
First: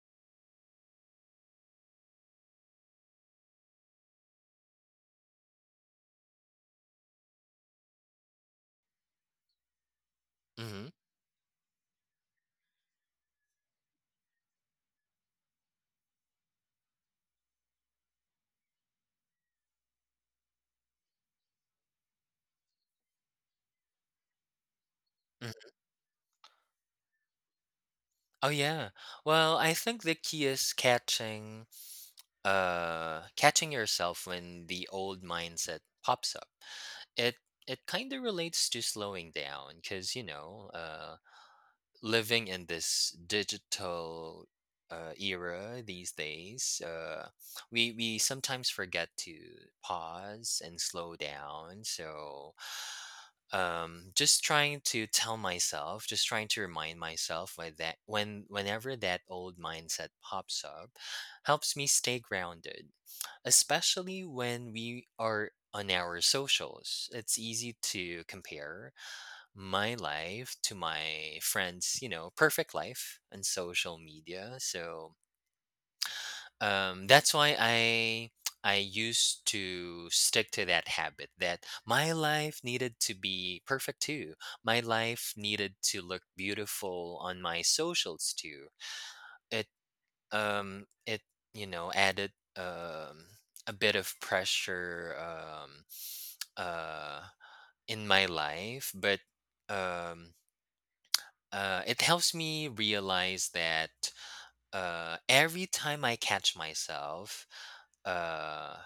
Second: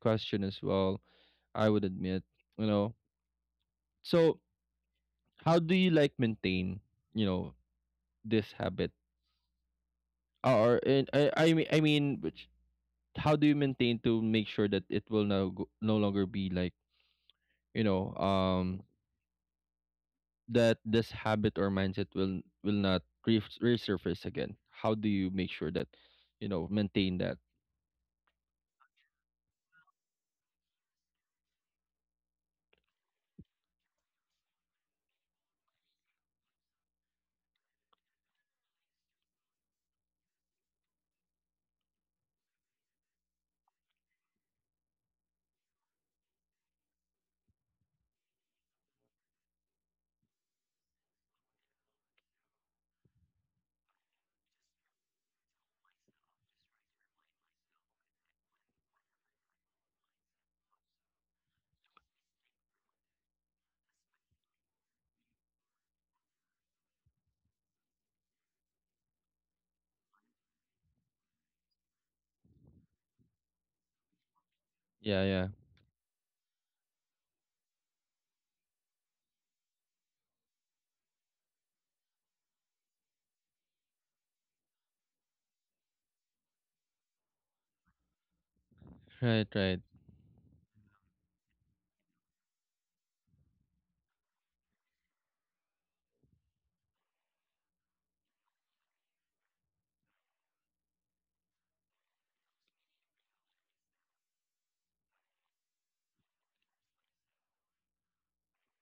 [SPEAKER 1] question as well, I would admit, you know. So how do you like maintain, you know, this habit or
[SPEAKER 2] Mm-hmm.
[SPEAKER 1] and I mean, which how do you maintain to make sure that it will no longer be like, you know, that this habit or mindset will not resurface again? How do you make
[SPEAKER 2] Hmm.
[SPEAKER 1] sure that you know maintain that?
[SPEAKER 2] Oh yeah. Well, I think the key is catching, catching yourself when the old mindset pops up. It it kind of relates to slowing down, because living in this digital era these days, we sometimes forget to pause and slow down. So, just trying to tell myself, just trying to remind myself whenever that old mindset pops up, helps me stay grounded, especially when we are on our socials. It's easy to compare my life to my friends, perfect life on social media. So
[SPEAKER 1] Yeah, yeah,
[SPEAKER 2] that's why I used to stick to that habit that my life needed to be perfect too. My life needed to look beautiful on my socials too.
[SPEAKER 1] right,
[SPEAKER 2] It
[SPEAKER 1] right.
[SPEAKER 2] it added a bit of pressure uh in my life, but um it helps me realize that every time I catch myself, uh,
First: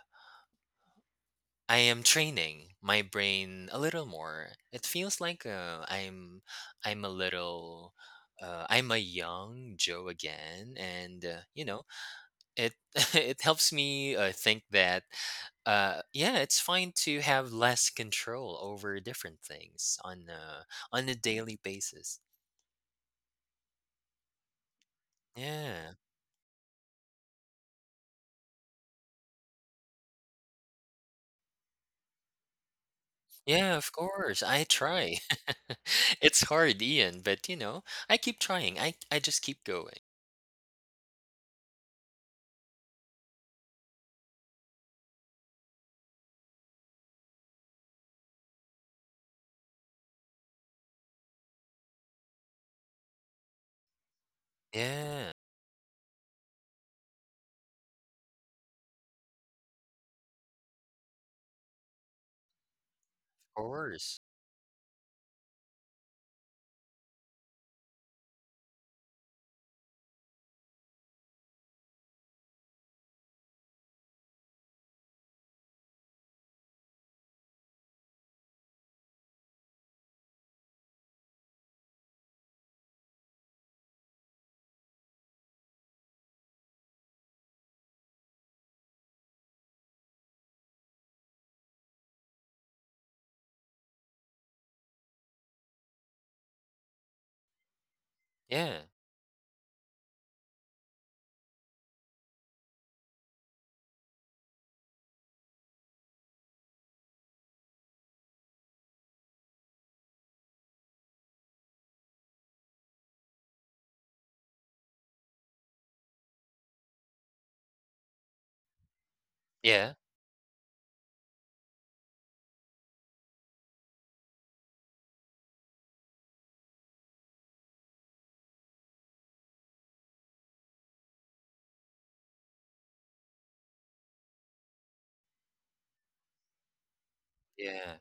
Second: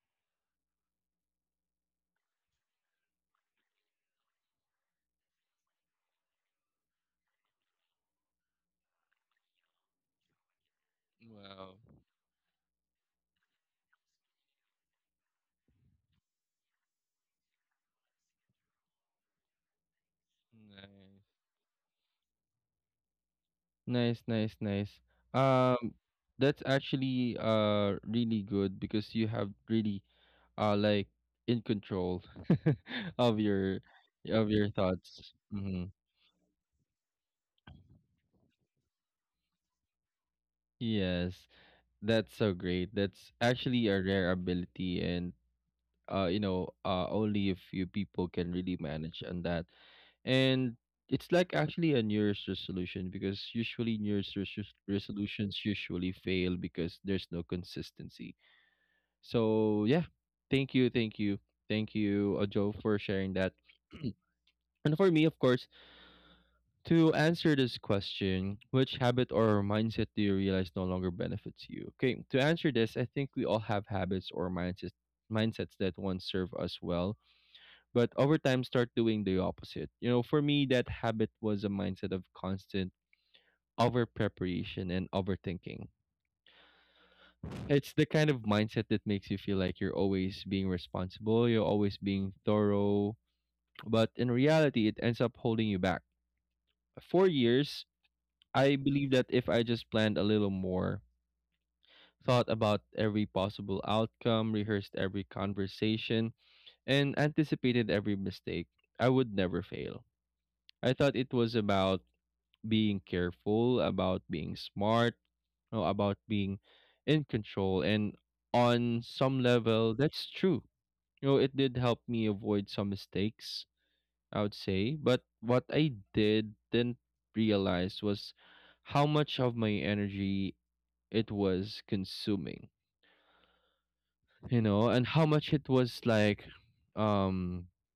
[SPEAKER 2] I am training my brain a little more. It feels like I'm a little I'm a young Joe again, and
[SPEAKER 1] Wow.
[SPEAKER 2] it it helps me think that yeah, it's fine to have less control over different things on a
[SPEAKER 1] Nice.
[SPEAKER 2] daily basis.
[SPEAKER 1] Nice, nice, nice.
[SPEAKER 2] Yeah.
[SPEAKER 1] Um, that's actually really good because you have really like in control of
[SPEAKER 2] Yeah,
[SPEAKER 1] your
[SPEAKER 2] of course.
[SPEAKER 1] of
[SPEAKER 2] I
[SPEAKER 1] your
[SPEAKER 2] try.
[SPEAKER 1] thoughts. Mm-hmm.
[SPEAKER 2] It's hard, Ian, but I keep trying. I just keep going.
[SPEAKER 1] Yes, that's so great. That's actually a rare ability, and you know, only a few people can really manage on that. And it's like actually a New Year's resolution because usually New Year's
[SPEAKER 2] Yeah, of
[SPEAKER 1] resolutions usually fail because there's no consistency. So yeah, thank you, thank you, thank you, Joe, for sharing that.
[SPEAKER 2] course.
[SPEAKER 1] And for me, of course, to answer this question, which habit or mindset do you realize no longer benefits you? Okay, to answer this, I think we all have habits or mindsets that once serve us well but over time start doing the opposite. You know, for me, that habit was a mindset of constant over preparation and overthinking. It's the kind of mindset that makes you feel like you're always being responsible, you're always being thorough, but in reality, it ends up holding you back. For years, I
[SPEAKER 2] Yeah.
[SPEAKER 1] believe that if I just planned a little more, thought about every possible outcome, rehearsed every conversation, and anticipated every mistake, I would never fail. I thought it was about being careful, about being smart, you know, about being in control. And on some
[SPEAKER 2] Yeah.
[SPEAKER 1] level, that's true. You know, it did help me avoid some mistakes, I would say. But what I did didn't realize was how much of my energy it was consuming, you know, and how much it was like, um,
[SPEAKER 2] Yeah.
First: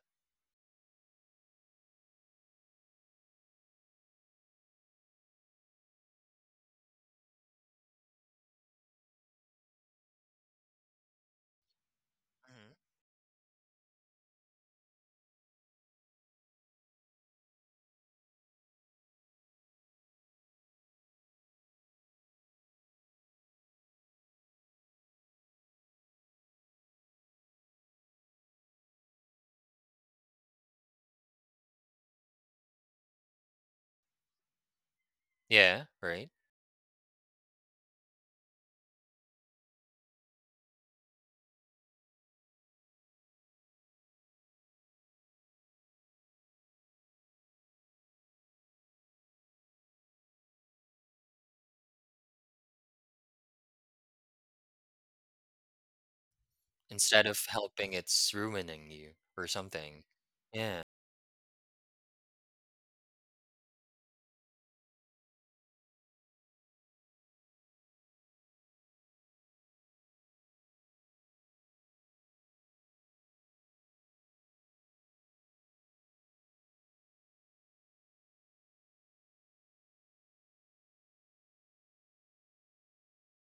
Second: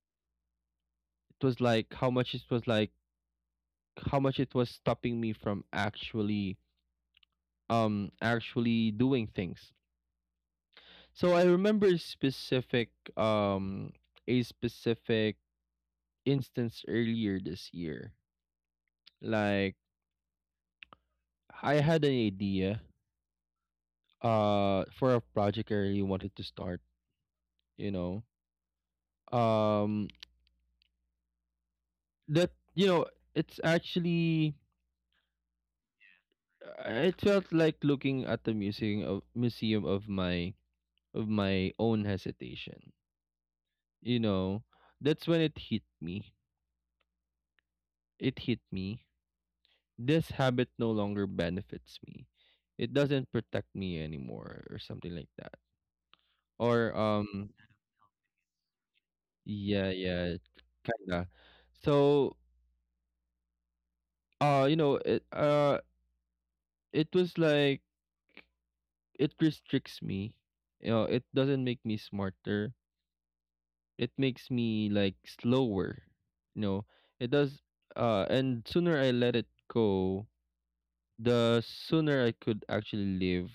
[SPEAKER 1] how much it was like how much it was stopping me from actually actually doing things. So I remember
[SPEAKER 2] Mhm.
[SPEAKER 1] specific um a specific instance earlier this year. Like I had an idea for a project I really wanted to start, you know. Um that You know, it's actually
[SPEAKER 2] Yeah, right?
[SPEAKER 1] it felt like looking at the museum of my own hesitation. You know, that's when it hit me. It hit me this habit no longer benefits me. It doesn't protect me anymore or something like that. Or
[SPEAKER 2] Instead of helping, it's ruining you or
[SPEAKER 1] yeah,
[SPEAKER 2] something.
[SPEAKER 1] yeah,
[SPEAKER 2] Yeah, of
[SPEAKER 1] kinda. So uh you know it uh it was like it restricts me. You know, it doesn't make me smarter. It makes me like slower. You know, it does and sooner I let it go, the sooner I could actually live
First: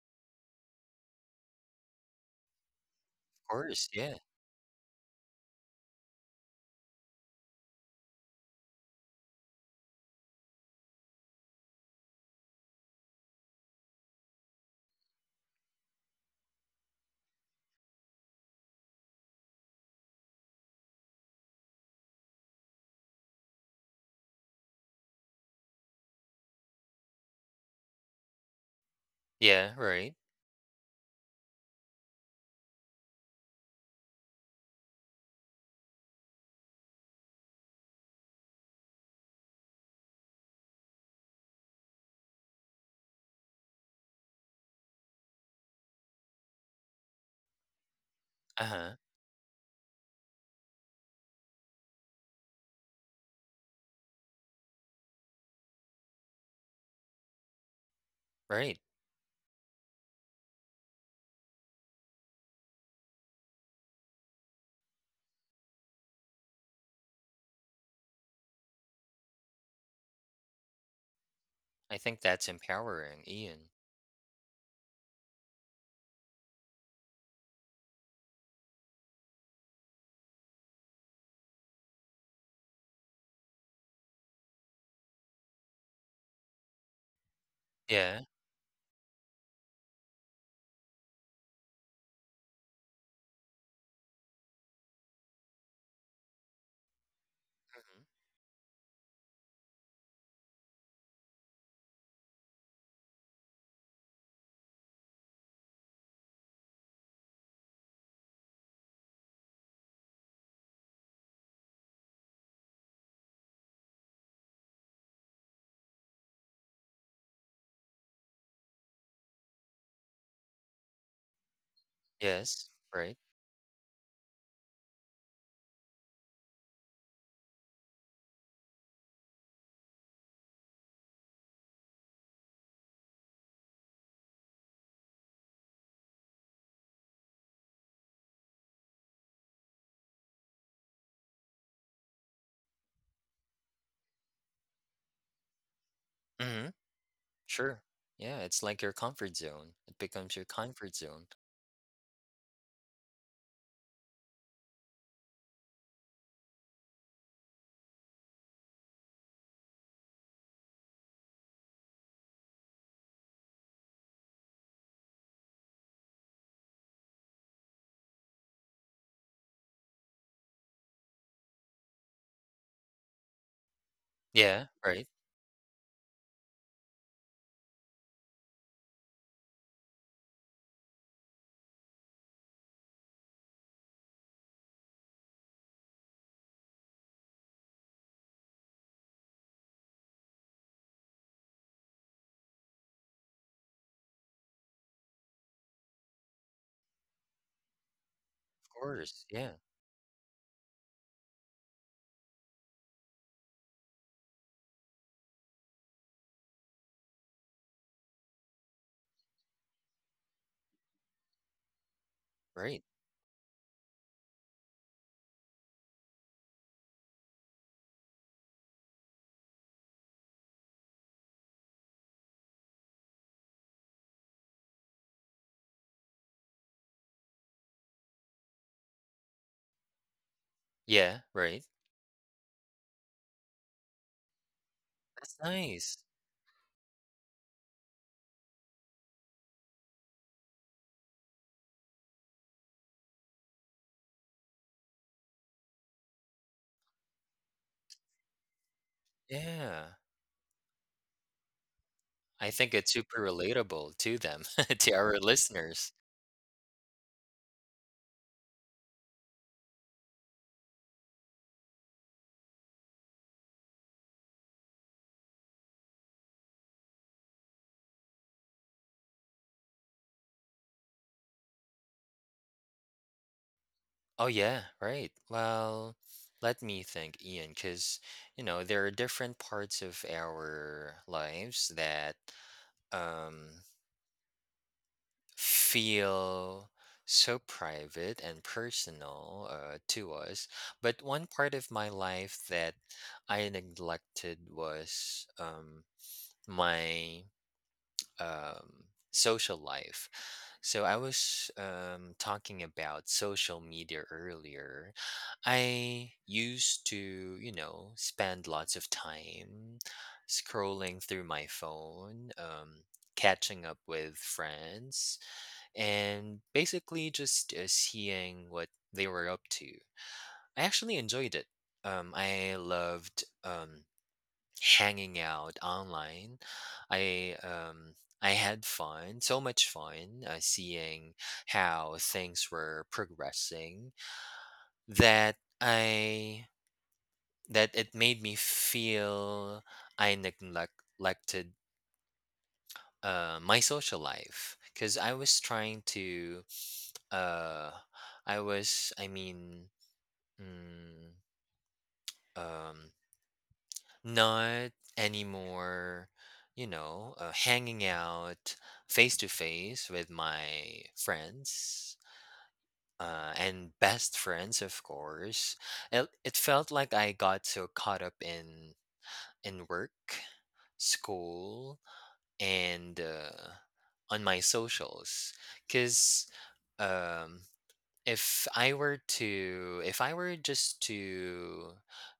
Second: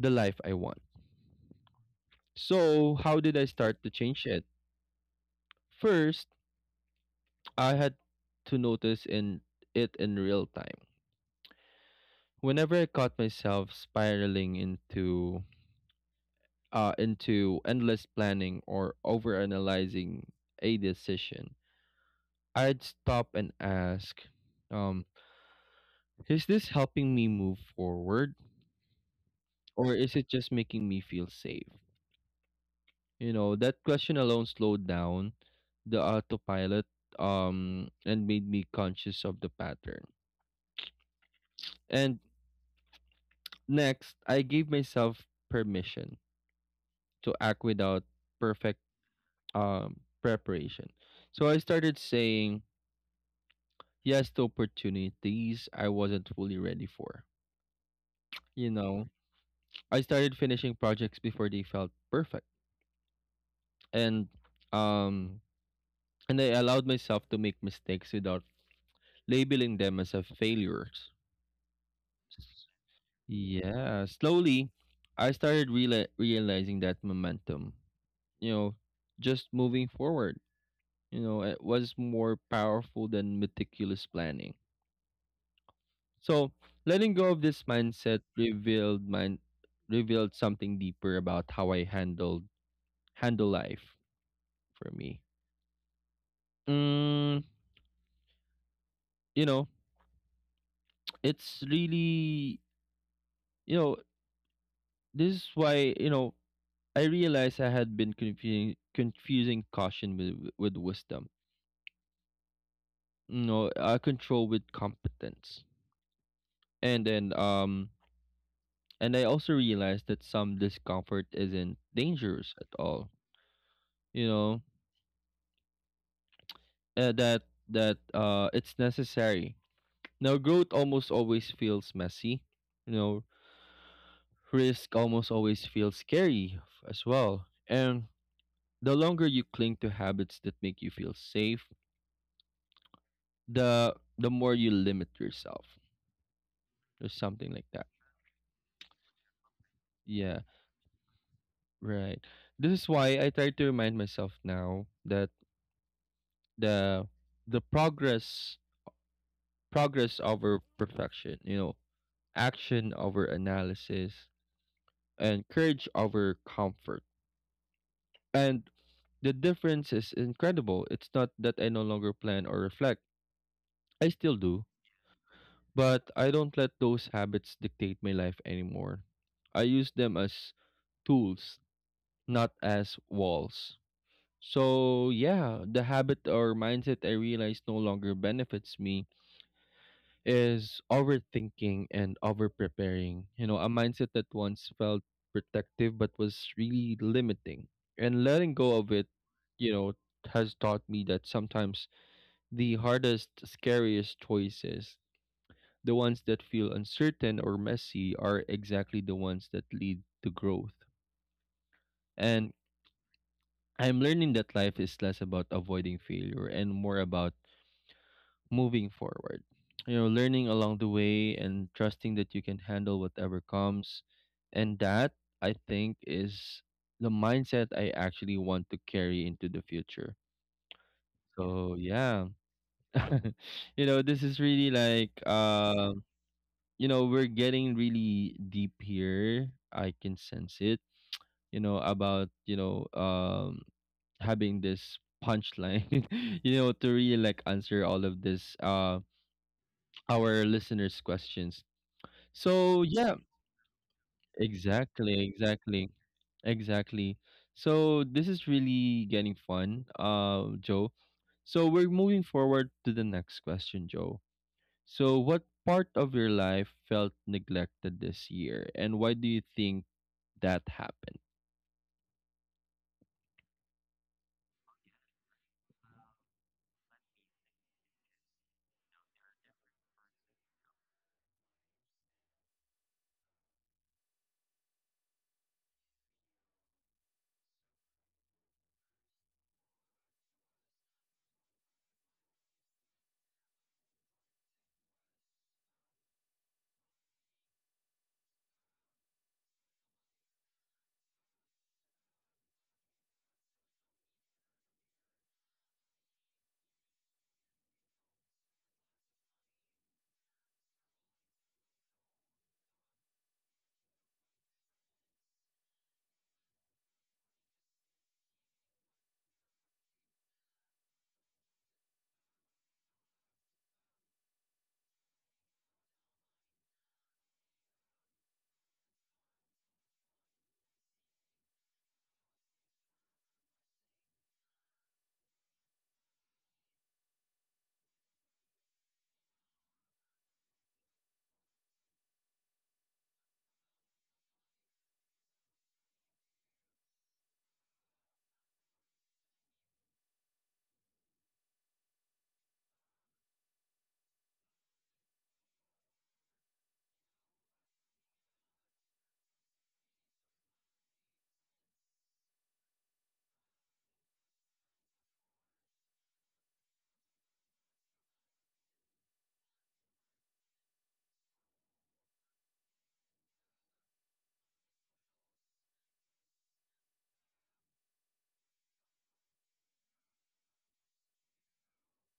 [SPEAKER 1] the life I want. So how did I start
[SPEAKER 2] course.
[SPEAKER 1] to
[SPEAKER 2] Yeah.
[SPEAKER 1] change it? First, I had to notice in it in real time. Whenever I caught myself spiraling into endless planning or overanalyzing a decision, I'd stop and ask, um, is this helping me move forward
[SPEAKER 2] Yeah,
[SPEAKER 1] or
[SPEAKER 2] right.
[SPEAKER 1] is it just making me feel safe? You know, that question alone slowed down the autopilot and made me conscious of the pattern. And next, I gave myself permission to act without perfect
[SPEAKER 2] Uh-huh.
[SPEAKER 1] preparation. So I started saying yes to opportunities I wasn't fully ready for. You
[SPEAKER 2] Right.
[SPEAKER 1] know, I started finishing projects before they felt perfect. And um and I allowed myself to make mistakes without labeling them as a failures.
[SPEAKER 2] I think that's empowering, Ian.
[SPEAKER 1] Yeah, slowly I started realizing that momentum, you know, just moving forward, you know, it was more powerful than meticulous planning. So, letting go of this mindset
[SPEAKER 2] Yeah.
[SPEAKER 1] revealed something deeper about how I handle life for me. Mm,
[SPEAKER 2] Mhm.
[SPEAKER 1] you know, it's really, you know, this is why, you know, I realized I had been confusing caution with wisdom. You know, control with competence, and then and I also realized that some discomfort isn't dangerous at
[SPEAKER 2] Yes,
[SPEAKER 1] all.
[SPEAKER 2] right.
[SPEAKER 1] You know, uh, that that it's necessary. Now, growth almost always feels messy. You know, risk almost always feels scary as well. And the longer you cling to habits that make you feel safe, the more you limit yourself
[SPEAKER 2] Mhm.
[SPEAKER 1] or something like
[SPEAKER 2] Sure.
[SPEAKER 1] that.
[SPEAKER 2] Yeah, it's like your comfort zone. It becomes
[SPEAKER 1] Yeah,
[SPEAKER 2] your comfort zone.
[SPEAKER 1] right. This is why I try to remind myself now that the the progress progress over perfection, you know, action over analysis, and courage over comfort. And the difference is incredible. It's not that I no longer plan or reflect, I still
[SPEAKER 2] Yeah,
[SPEAKER 1] do,
[SPEAKER 2] right.
[SPEAKER 1] but I don't let those habits dictate my life anymore. I use them as tools, not as walls. So, yeah, the habit or mindset I realize no longer benefits me is overthinking and overpreparing. You know, a mindset that once felt protective but was really limiting. And letting go of it,
[SPEAKER 2] Course, yeah,
[SPEAKER 1] you know, has taught me that sometimes the hardest, scariest choices, the ones that feel uncertain or messy, are exactly the ones that lead to growth. And
[SPEAKER 2] right.
[SPEAKER 1] I'm learning that life is less about avoiding failure and more about moving forward. You know, learning along the way and trusting that you can handle whatever comes. And that, I think, is the mindset I actually want to carry into the future.
[SPEAKER 2] Yeah, right.
[SPEAKER 1] So, yeah. you know, this is really like,
[SPEAKER 2] That's
[SPEAKER 1] uh,
[SPEAKER 2] nice.
[SPEAKER 1] we're getting really deep here. I can sense it, you know, about, you know, um, having this punchline, to really like answer all of this,
[SPEAKER 2] Yeah.
[SPEAKER 1] our listeners' questions.
[SPEAKER 2] I think
[SPEAKER 1] So
[SPEAKER 2] it's
[SPEAKER 1] yeah,
[SPEAKER 2] super relatable to them, to
[SPEAKER 1] exactly,
[SPEAKER 2] our listeners.
[SPEAKER 1] exactly, exactly. So this is really getting fun, Joe. So we're moving forward to the next question, Joe. So what part of your life felt neglected this year, and why do you think that happened?
[SPEAKER 2] Oh yeah, right. Well, let me think, Ian, because you know there are different parts of our lives that um, feel so private and personal to us. But one part of my life that I neglected was my um, social life. So I was talking about social media earlier. I used to, spend lots of time scrolling through my phone, catching up with friends, and basically just seeing what they were up to. I actually enjoyed it. I loved hanging out online. I um I had fun, so much fun, seeing how things were progressing that I that it made me feel I neglected my social life because uh I was, I mean, mm, um not anymore, hanging out face to face with my friends, and best friends, of course. It felt like I got so caught up in work, school, and on my socials, because. If I were to if I were just to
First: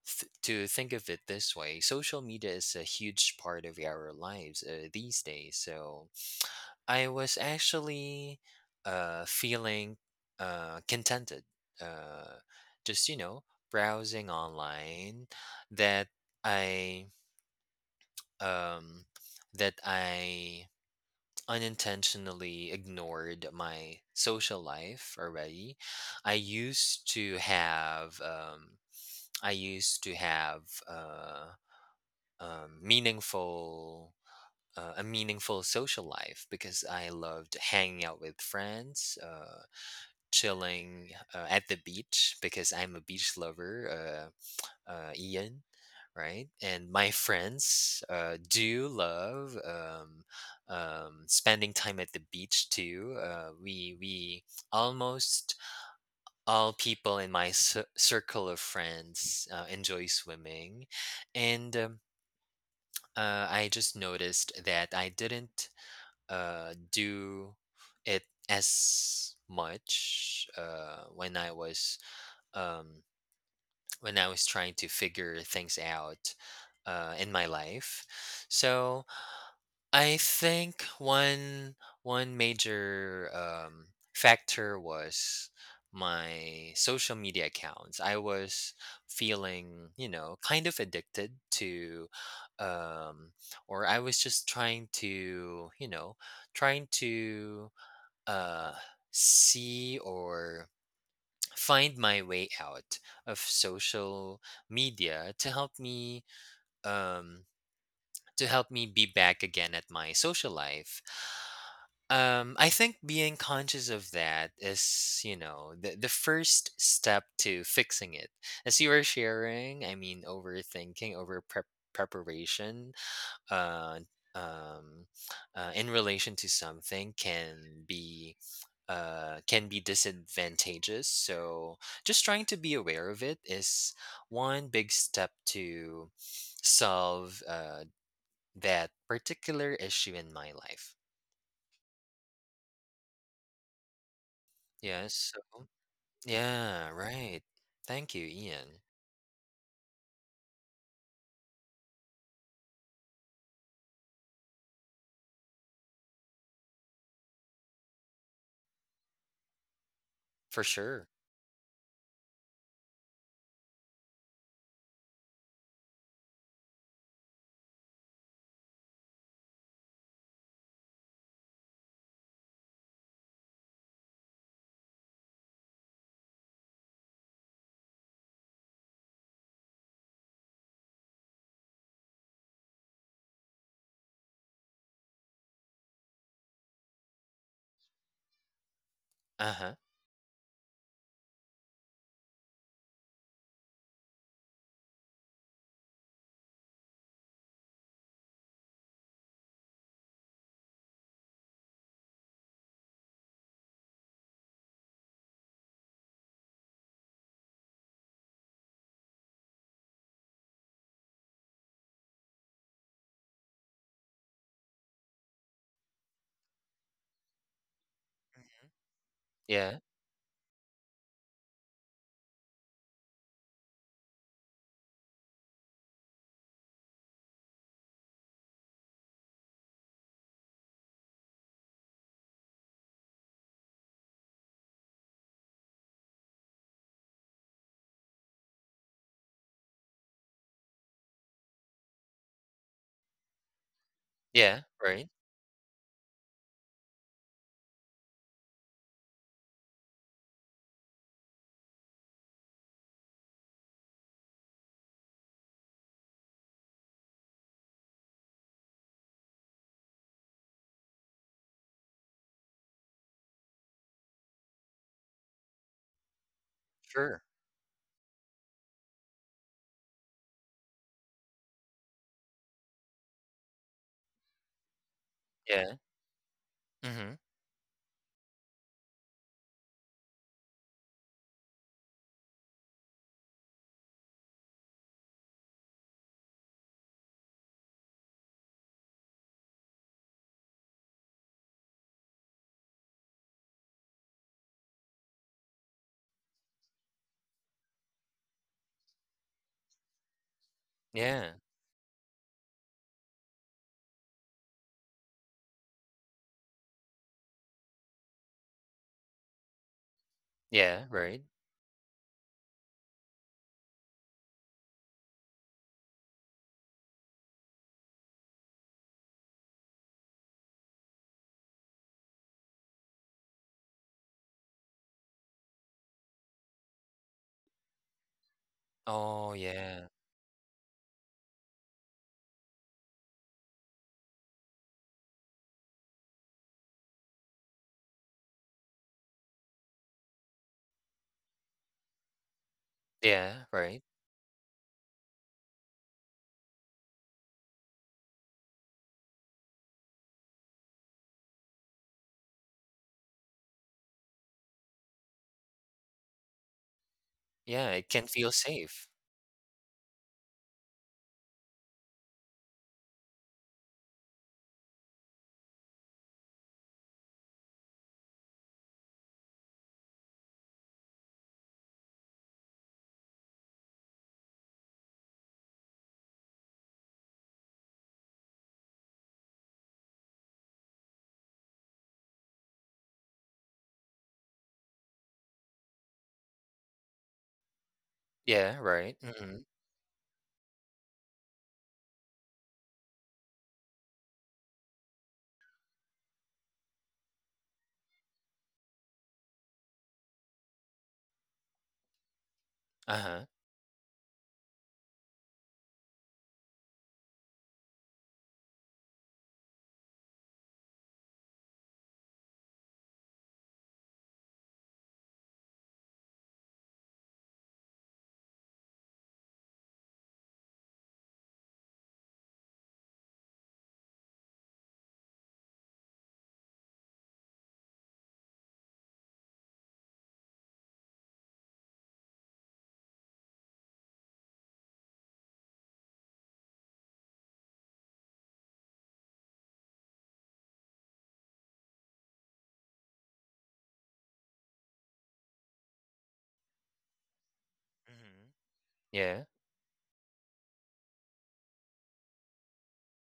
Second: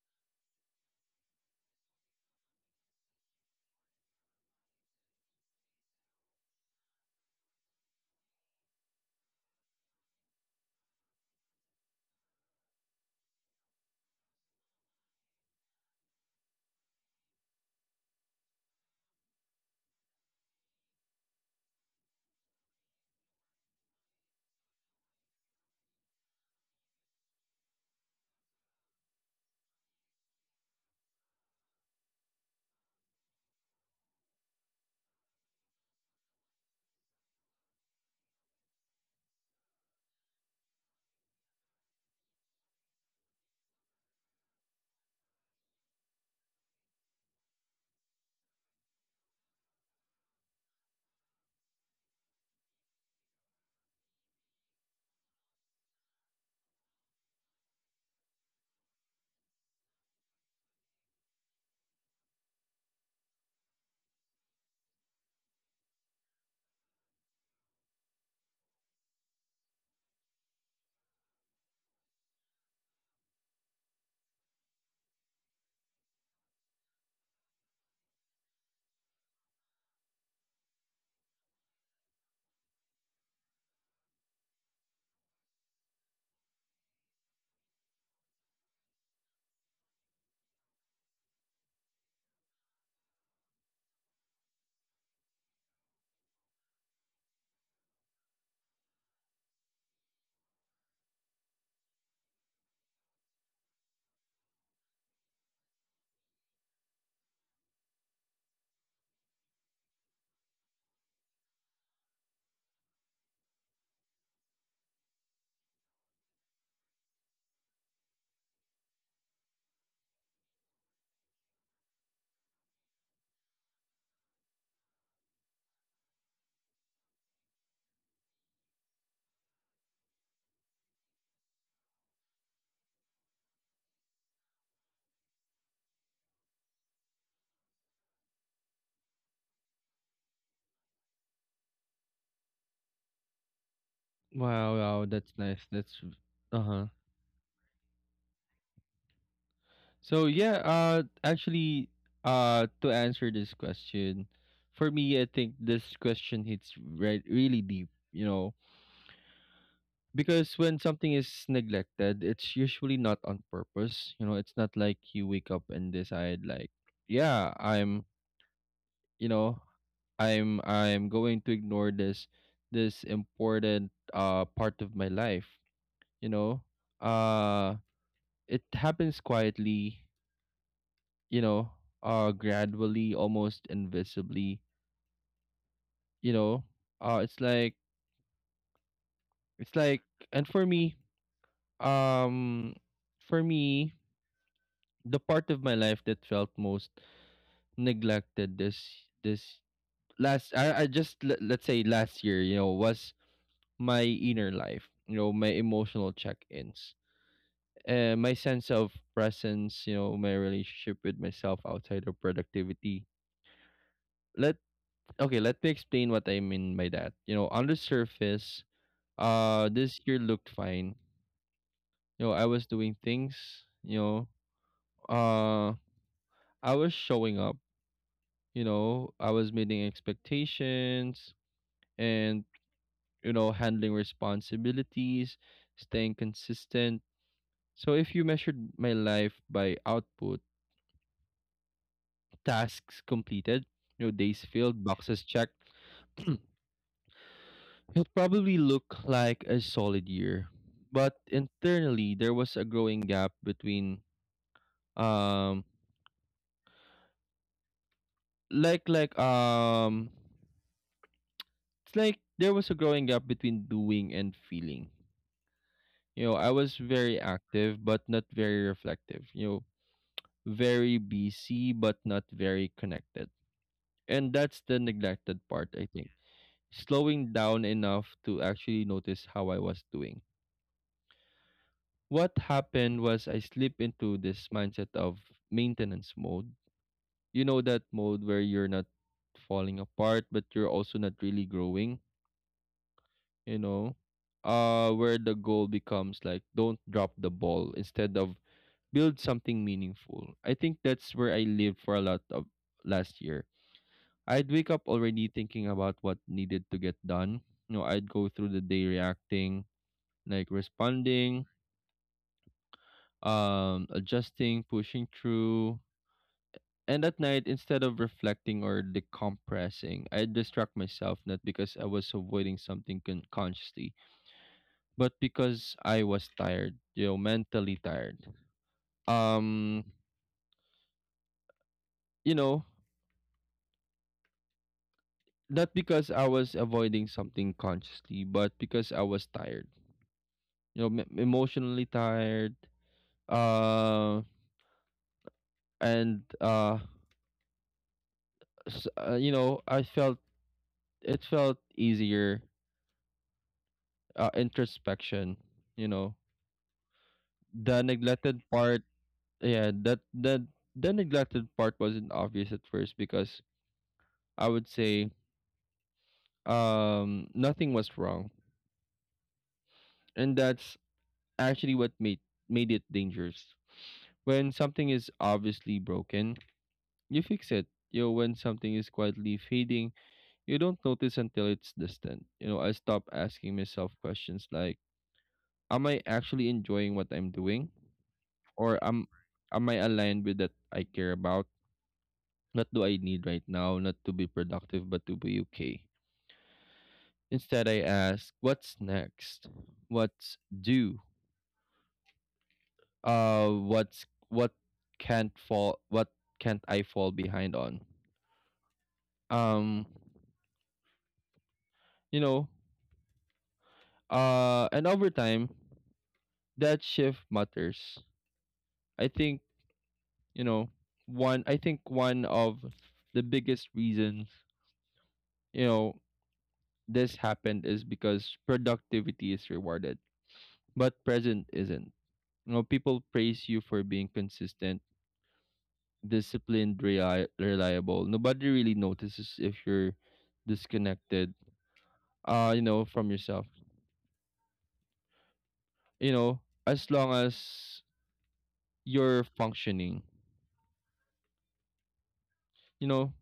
[SPEAKER 2] to think of it this way, social media is a huge part of our lives these days. So I was actually feeling contented, uh, just browsing online that I um, that I unintentionally ignored my social life already. I used to have I used to have uh, meaningful a meaningful social life because I loved hanging out with friends, chilling at the beach because I'm a beach lover, Ian, right? And my friends do love spending time at the beach too. We almost all people in my circle of friends enjoy swimming, and I just noticed that I didn't do it as much when I was. Um, when I was trying to figure things out in my life. So I think one major factor was my social media accounts. I was feeling, kind of addicted to, um, or I was just trying to uh, see or find my way out of social media to um help me be back again at my social life. I think being conscious of that is, the first step to fixing it. As you were sharing, I mean, overthinking, over preparation uh um in relation to something can be be disadvantageous. So just trying to be aware of it is one big step to solve that particular issue in my life.
[SPEAKER 1] Wow, wow,
[SPEAKER 2] Yes.
[SPEAKER 1] that's nice.
[SPEAKER 2] So,
[SPEAKER 1] That's uh huh.
[SPEAKER 2] yeah. Right. Thank you, Ian.
[SPEAKER 1] So yeah, actually, to answer this question, for me, I think this question hits right really deep. You know, because
[SPEAKER 2] For
[SPEAKER 1] when
[SPEAKER 2] sure.
[SPEAKER 1] something is neglected, it's usually not on purpose. You know, it's not like you wake up and decide like, yeah, you know, I'm going to ignore this important part of my life, you know. Uh it happens quietly, you know, gradually, almost invisibly, you know. Uh it's like
[SPEAKER 2] Uh
[SPEAKER 1] it's
[SPEAKER 2] huh.
[SPEAKER 1] like and for me, um for me the part of my life that felt most neglected this this last I just let, let's say last year, you know, was my inner life, you know, my emotional check-ins, my sense of presence, you know, my relationship with myself outside of productivity. Let okay let me explain what I mean by that. You know, on the surface,
[SPEAKER 2] Hmm. Yeah.
[SPEAKER 1] this year looked fine. You know, I was doing things uh I was showing up, you know, I was meeting expectations and, you know, handling responsibilities, staying consistent. So if you measured my life by output, tasks completed, you know, days
[SPEAKER 2] Yeah.
[SPEAKER 1] filled,
[SPEAKER 2] Right.
[SPEAKER 1] boxes checked, it probably looked like a solid year. But internally there was a growing gap between um like like um it's like there was a growing gap between doing and feeling. You know, I was very
[SPEAKER 2] Sure.
[SPEAKER 1] active but not very reflective. You know, very busy but not very connected. And that's the neglected part,
[SPEAKER 2] Yeah.
[SPEAKER 1] I think.
[SPEAKER 2] Mm-hmm.
[SPEAKER 1] Slowing down enough to actually notice how I was doing. What happened was I slip into this mindset of maintenance mode. You know that mode where you're not falling apart but you're also not really growing, you know? Where the goal becomes like don't drop the ball instead of build something meaningful. I think that's
[SPEAKER 2] Yeah.
[SPEAKER 1] where I lived for a lot of last year. I'd wake up already thinking about what needed to get done. You know, I'd go through the day reacting, like
[SPEAKER 2] Yeah. Right.
[SPEAKER 1] responding, adjusting, pushing through. And at night, instead of reflecting or decompressing, I'd distract myself, not because I was avoiding something consciously, but because I was tired, you know, mentally tired.
[SPEAKER 2] Oh,
[SPEAKER 1] Um,
[SPEAKER 2] yeah.
[SPEAKER 1] you know not because I was avoiding something consciously, but because I was tired. You know, emotionally tired.
[SPEAKER 2] Yeah. Right.
[SPEAKER 1] Uh, and uh, you know, I felt it felt easier. Introspection. You know,
[SPEAKER 2] Yeah.
[SPEAKER 1] the
[SPEAKER 2] It can feel
[SPEAKER 1] neglected part.
[SPEAKER 2] safe.
[SPEAKER 1] Yeah, that that the neglected part wasn't obvious at first because I would say nothing was wrong, and that's actually what made it dangerous. When something is obviously broken, you fix it. You know, when something is quietly fading, you don't notice until it's distant. You know, I stop asking myself questions like, am I actually enjoying what I'm doing?
[SPEAKER 2] Yeah.
[SPEAKER 1] Or
[SPEAKER 2] Right.
[SPEAKER 1] am
[SPEAKER 2] Mm-hmm.
[SPEAKER 1] am I aligned with that I care about? What do I need right now? Not to be productive, but to be okay. Instead, I ask, what's next? What's due?
[SPEAKER 2] Uh huh.
[SPEAKER 1] What's what can't fall? What can't I fall behind on? Um, you know, and over time, that shift matters. I think, you know, I think one of the biggest reasons, you know, this happened is because productivity is rewarded, but present isn't. You know, people praise you for being consistent, disciplined, reliable. Nobody really notices if you're disconnected, you know, from yourself. You know, as long as
[SPEAKER 2] Hmm.
[SPEAKER 1] you're
[SPEAKER 2] Yeah.
[SPEAKER 1] functioning, you know,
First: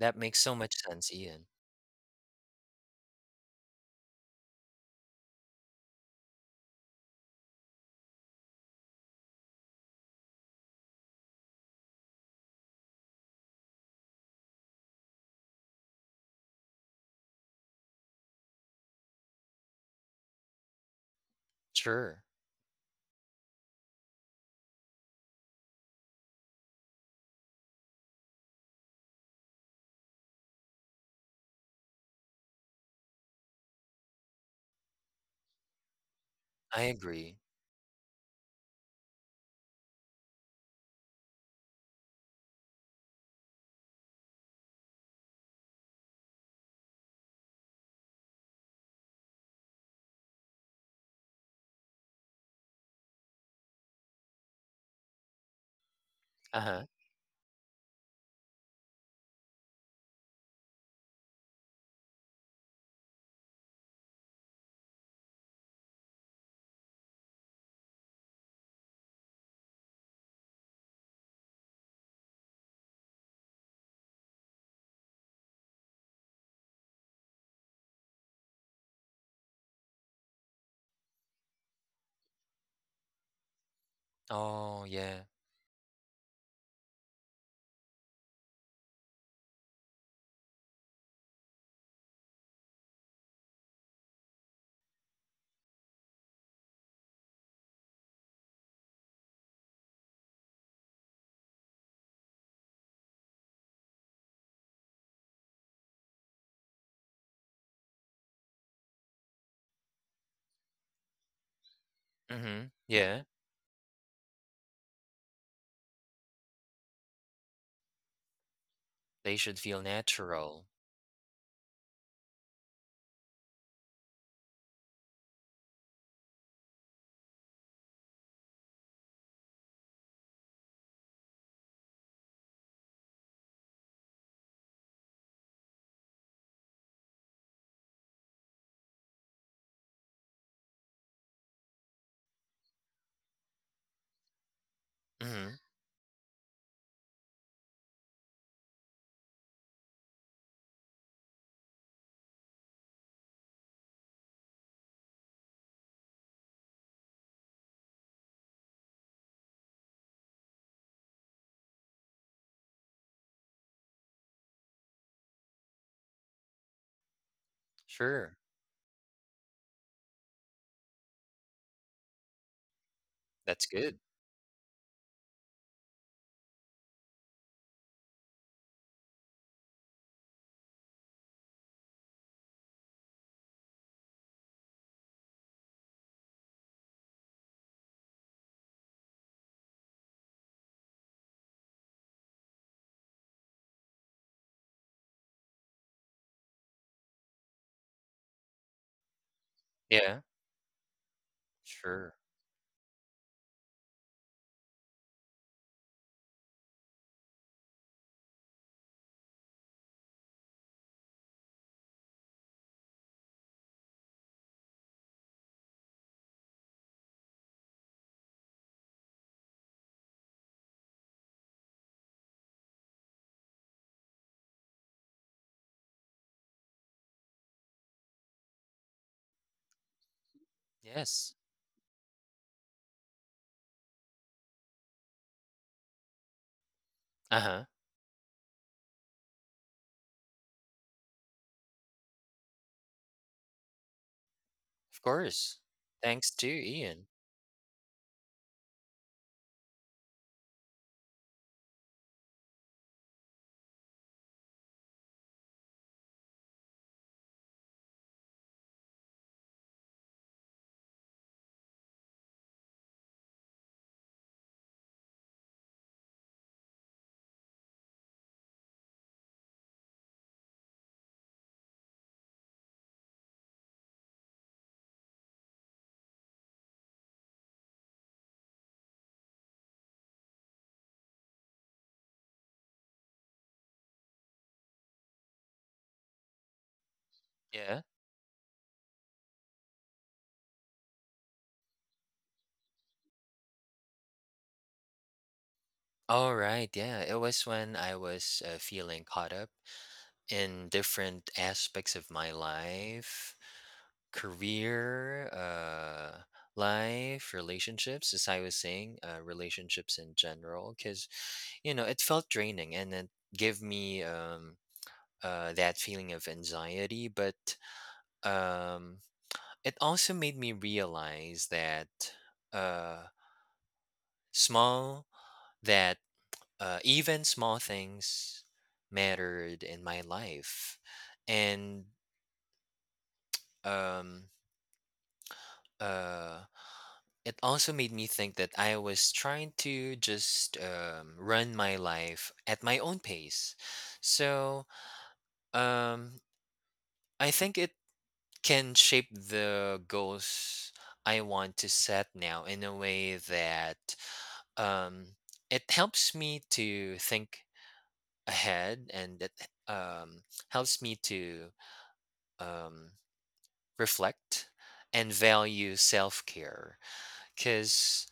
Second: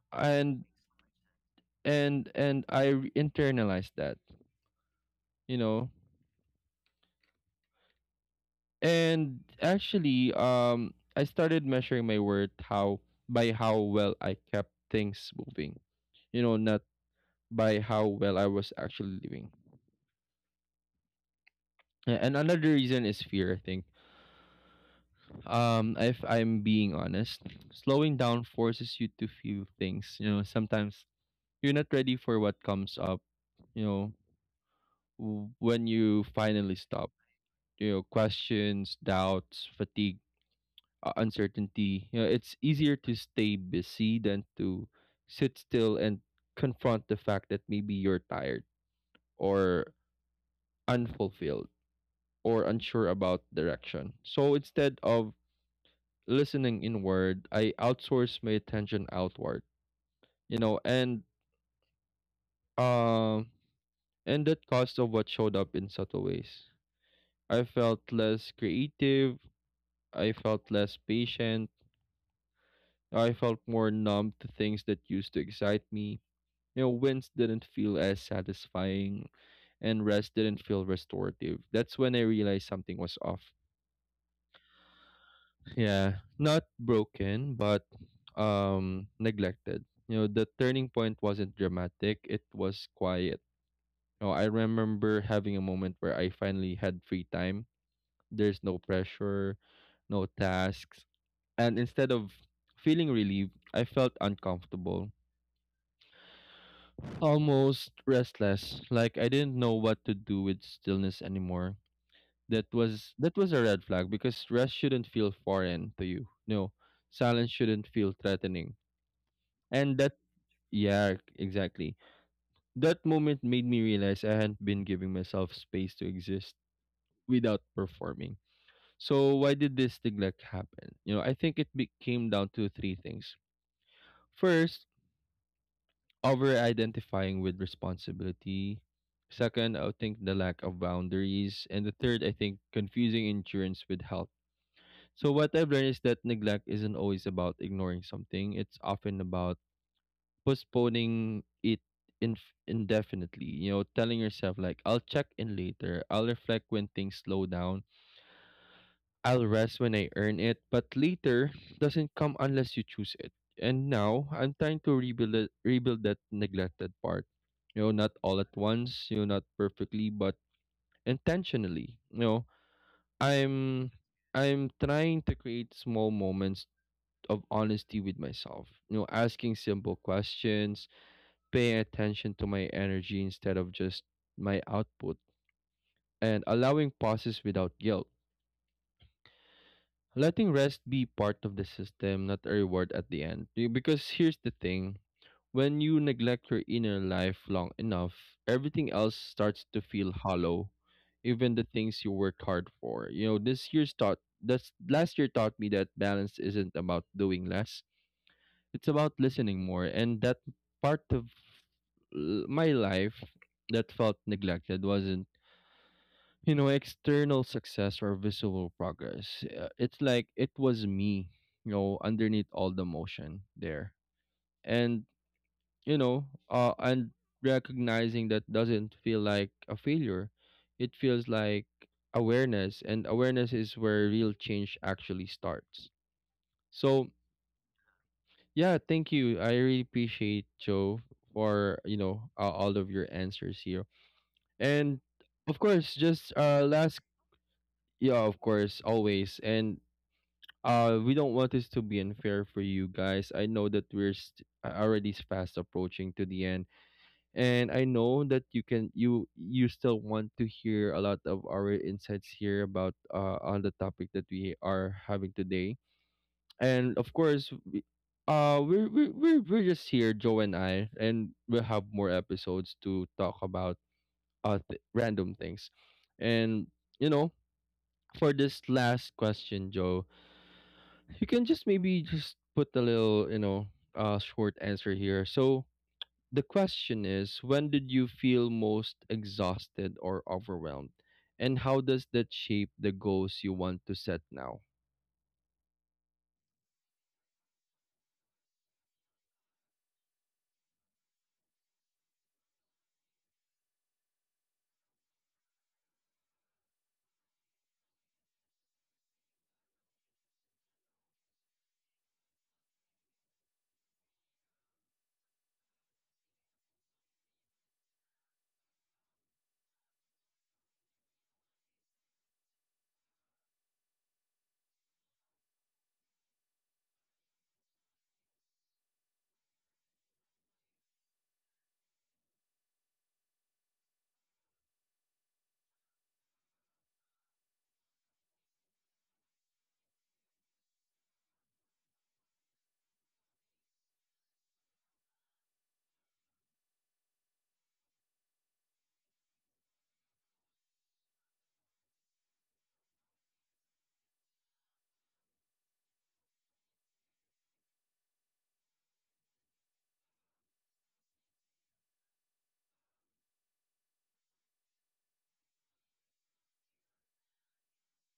[SPEAKER 2] That makes so
[SPEAKER 1] and
[SPEAKER 2] much sense, Ian.
[SPEAKER 1] and I internalized that, you know. And actually, I started measuring my worth how by how well I kept things moving, you know, not by how well I was actually living.
[SPEAKER 2] Sure,
[SPEAKER 1] And another reason is fear, I think. If I'm being honest, slowing down forces you to feel things. You know, sometimes you're not ready for what comes up. You know, when you finally
[SPEAKER 2] I
[SPEAKER 1] stop,
[SPEAKER 2] agree.
[SPEAKER 1] you know, questions, doubts, fatigue, uncertainty. You know, it's easier to stay busy than to sit still and confront the fact that maybe you're tired or unfulfilled or unsure about direction. So instead of listening
[SPEAKER 2] Uh-huh.
[SPEAKER 1] inward, I outsource my attention outward. You know, and um and that cost of what showed up in subtle ways. I felt less creative, I felt less patient, I felt more numb to things that used to excite me. You know, wins didn't feel as satisfying and rest didn't feel restorative. That's when I realized something was off.
[SPEAKER 2] Oh, yeah.
[SPEAKER 1] Yeah, not broken, but neglected. You know, the turning point wasn't dramatic, it was quiet. You know, I remember having a moment where I finally had free time. There's no pressure, no tasks, and instead of feeling relieved, I felt uncomfortable. Almost restless, like I didn't know what to do with stillness anymore. That
[SPEAKER 2] Mhm.
[SPEAKER 1] was
[SPEAKER 2] Yeah,
[SPEAKER 1] that was a red flag because rest shouldn't feel foreign to you. No, silence shouldn't feel threatening.
[SPEAKER 2] they should feel
[SPEAKER 1] And that
[SPEAKER 2] natural.
[SPEAKER 1] yeah, exactly. That moment made me realize I hadn't been giving myself space to exist without performing. So why did this neglect happen? You know, I think it became down to three things. First, over identifying with responsibility. Second, I would think the lack of boundaries. And the third, I think confusing insurance with health. So, what
[SPEAKER 2] Mhm.
[SPEAKER 1] I've learned is that neglect isn't always about ignoring something, it's often about postponing it indefinitely. You know, telling yourself, like, I'll check in later, I'll reflect when things slow down, I'll rest when I earn it, but later doesn't come unless you choose it. And now I'm trying to rebuild it, rebuild that neglected part. You know, not
[SPEAKER 2] Sure,
[SPEAKER 1] all at once, you know, not perfectly, but intentionally. You know,
[SPEAKER 2] that's
[SPEAKER 1] I'm
[SPEAKER 2] good.
[SPEAKER 1] I'm trying to create small moments of honesty with myself. You know, asking simple questions, paying attention to my energy instead of just my output, and allowing pauses without guilt, letting rest be part of the system, not a reward at the end. Because here's the thing, when you neglect your inner life long enough, everything else starts to feel
[SPEAKER 2] Yeah,
[SPEAKER 1] hollow, even the things you
[SPEAKER 2] sure.
[SPEAKER 1] worked hard for. You know, this year's taught that's last year taught me that balance isn't about doing less. It's about listening more. And that part of my life that felt neglected wasn't, you know, external success or visible progress, it's like it was me, you know, underneath all the motion there. And you know uh and recognizing that doesn't feel like a failure, it feels
[SPEAKER 2] Yes.
[SPEAKER 1] like awareness, and awareness is where real change actually starts. So
[SPEAKER 2] Uh-huh.
[SPEAKER 1] yeah, thank you, I really appreciate Joe for, you know, all of your answers here.
[SPEAKER 2] Of
[SPEAKER 1] And
[SPEAKER 2] course.
[SPEAKER 1] of course,
[SPEAKER 2] Thanks
[SPEAKER 1] just
[SPEAKER 2] to
[SPEAKER 1] last,
[SPEAKER 2] Ian.
[SPEAKER 1] yeah, of course, always. And we don't want this to be unfair for you guys. I know that we're already fast approaching to the end, and I know that you can you you still want to hear a lot of our insights here about on the topic that we are having today. And of course, we, we're just here, Joe and I, and we'll have more episodes to talk about random things, and you know, for this last question, Joe, you can just maybe just put a little, you know, short answer here. So the question is, when
[SPEAKER 2] Yeah.
[SPEAKER 1] did you feel most exhausted or overwhelmed, and how does that shape the goals you want to set now?
[SPEAKER 2] All right. Yeah, it was when I was feeling caught up in different aspects of my life: career, life, relationships, as I was saying, relationships in general, because, it felt draining and it gave me that feeling of anxiety. But um, it also made me realize uh, small, that even small things mattered in my life. And, um, uh, it also made me think that I was trying to just run my life at my own pace. So um, I think it can shape the goals I want to set now in a way that um, it helps me to think ahead and it um, helps me to um, reflect and value self care. Because,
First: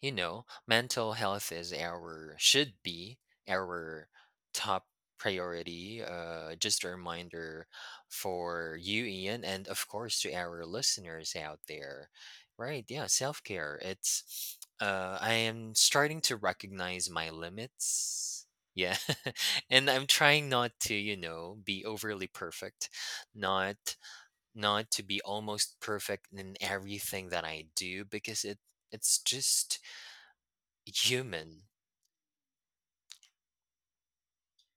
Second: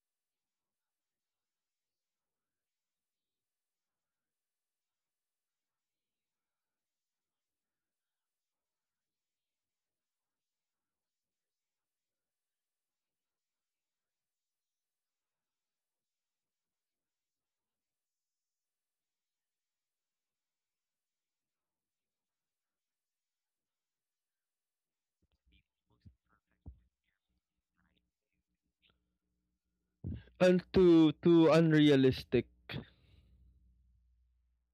[SPEAKER 2] mental health is our should be our top priority. Just a reminder for you, Ian, and of course to our listeners out there. Right? Yeah, self care. It's I am starting to recognize my limits. Yeah, and I'm trying not to, be overly perfect, not not to be almost perfect in everything that I do because it's just
[SPEAKER 1] And too
[SPEAKER 2] human.
[SPEAKER 1] unrealistic.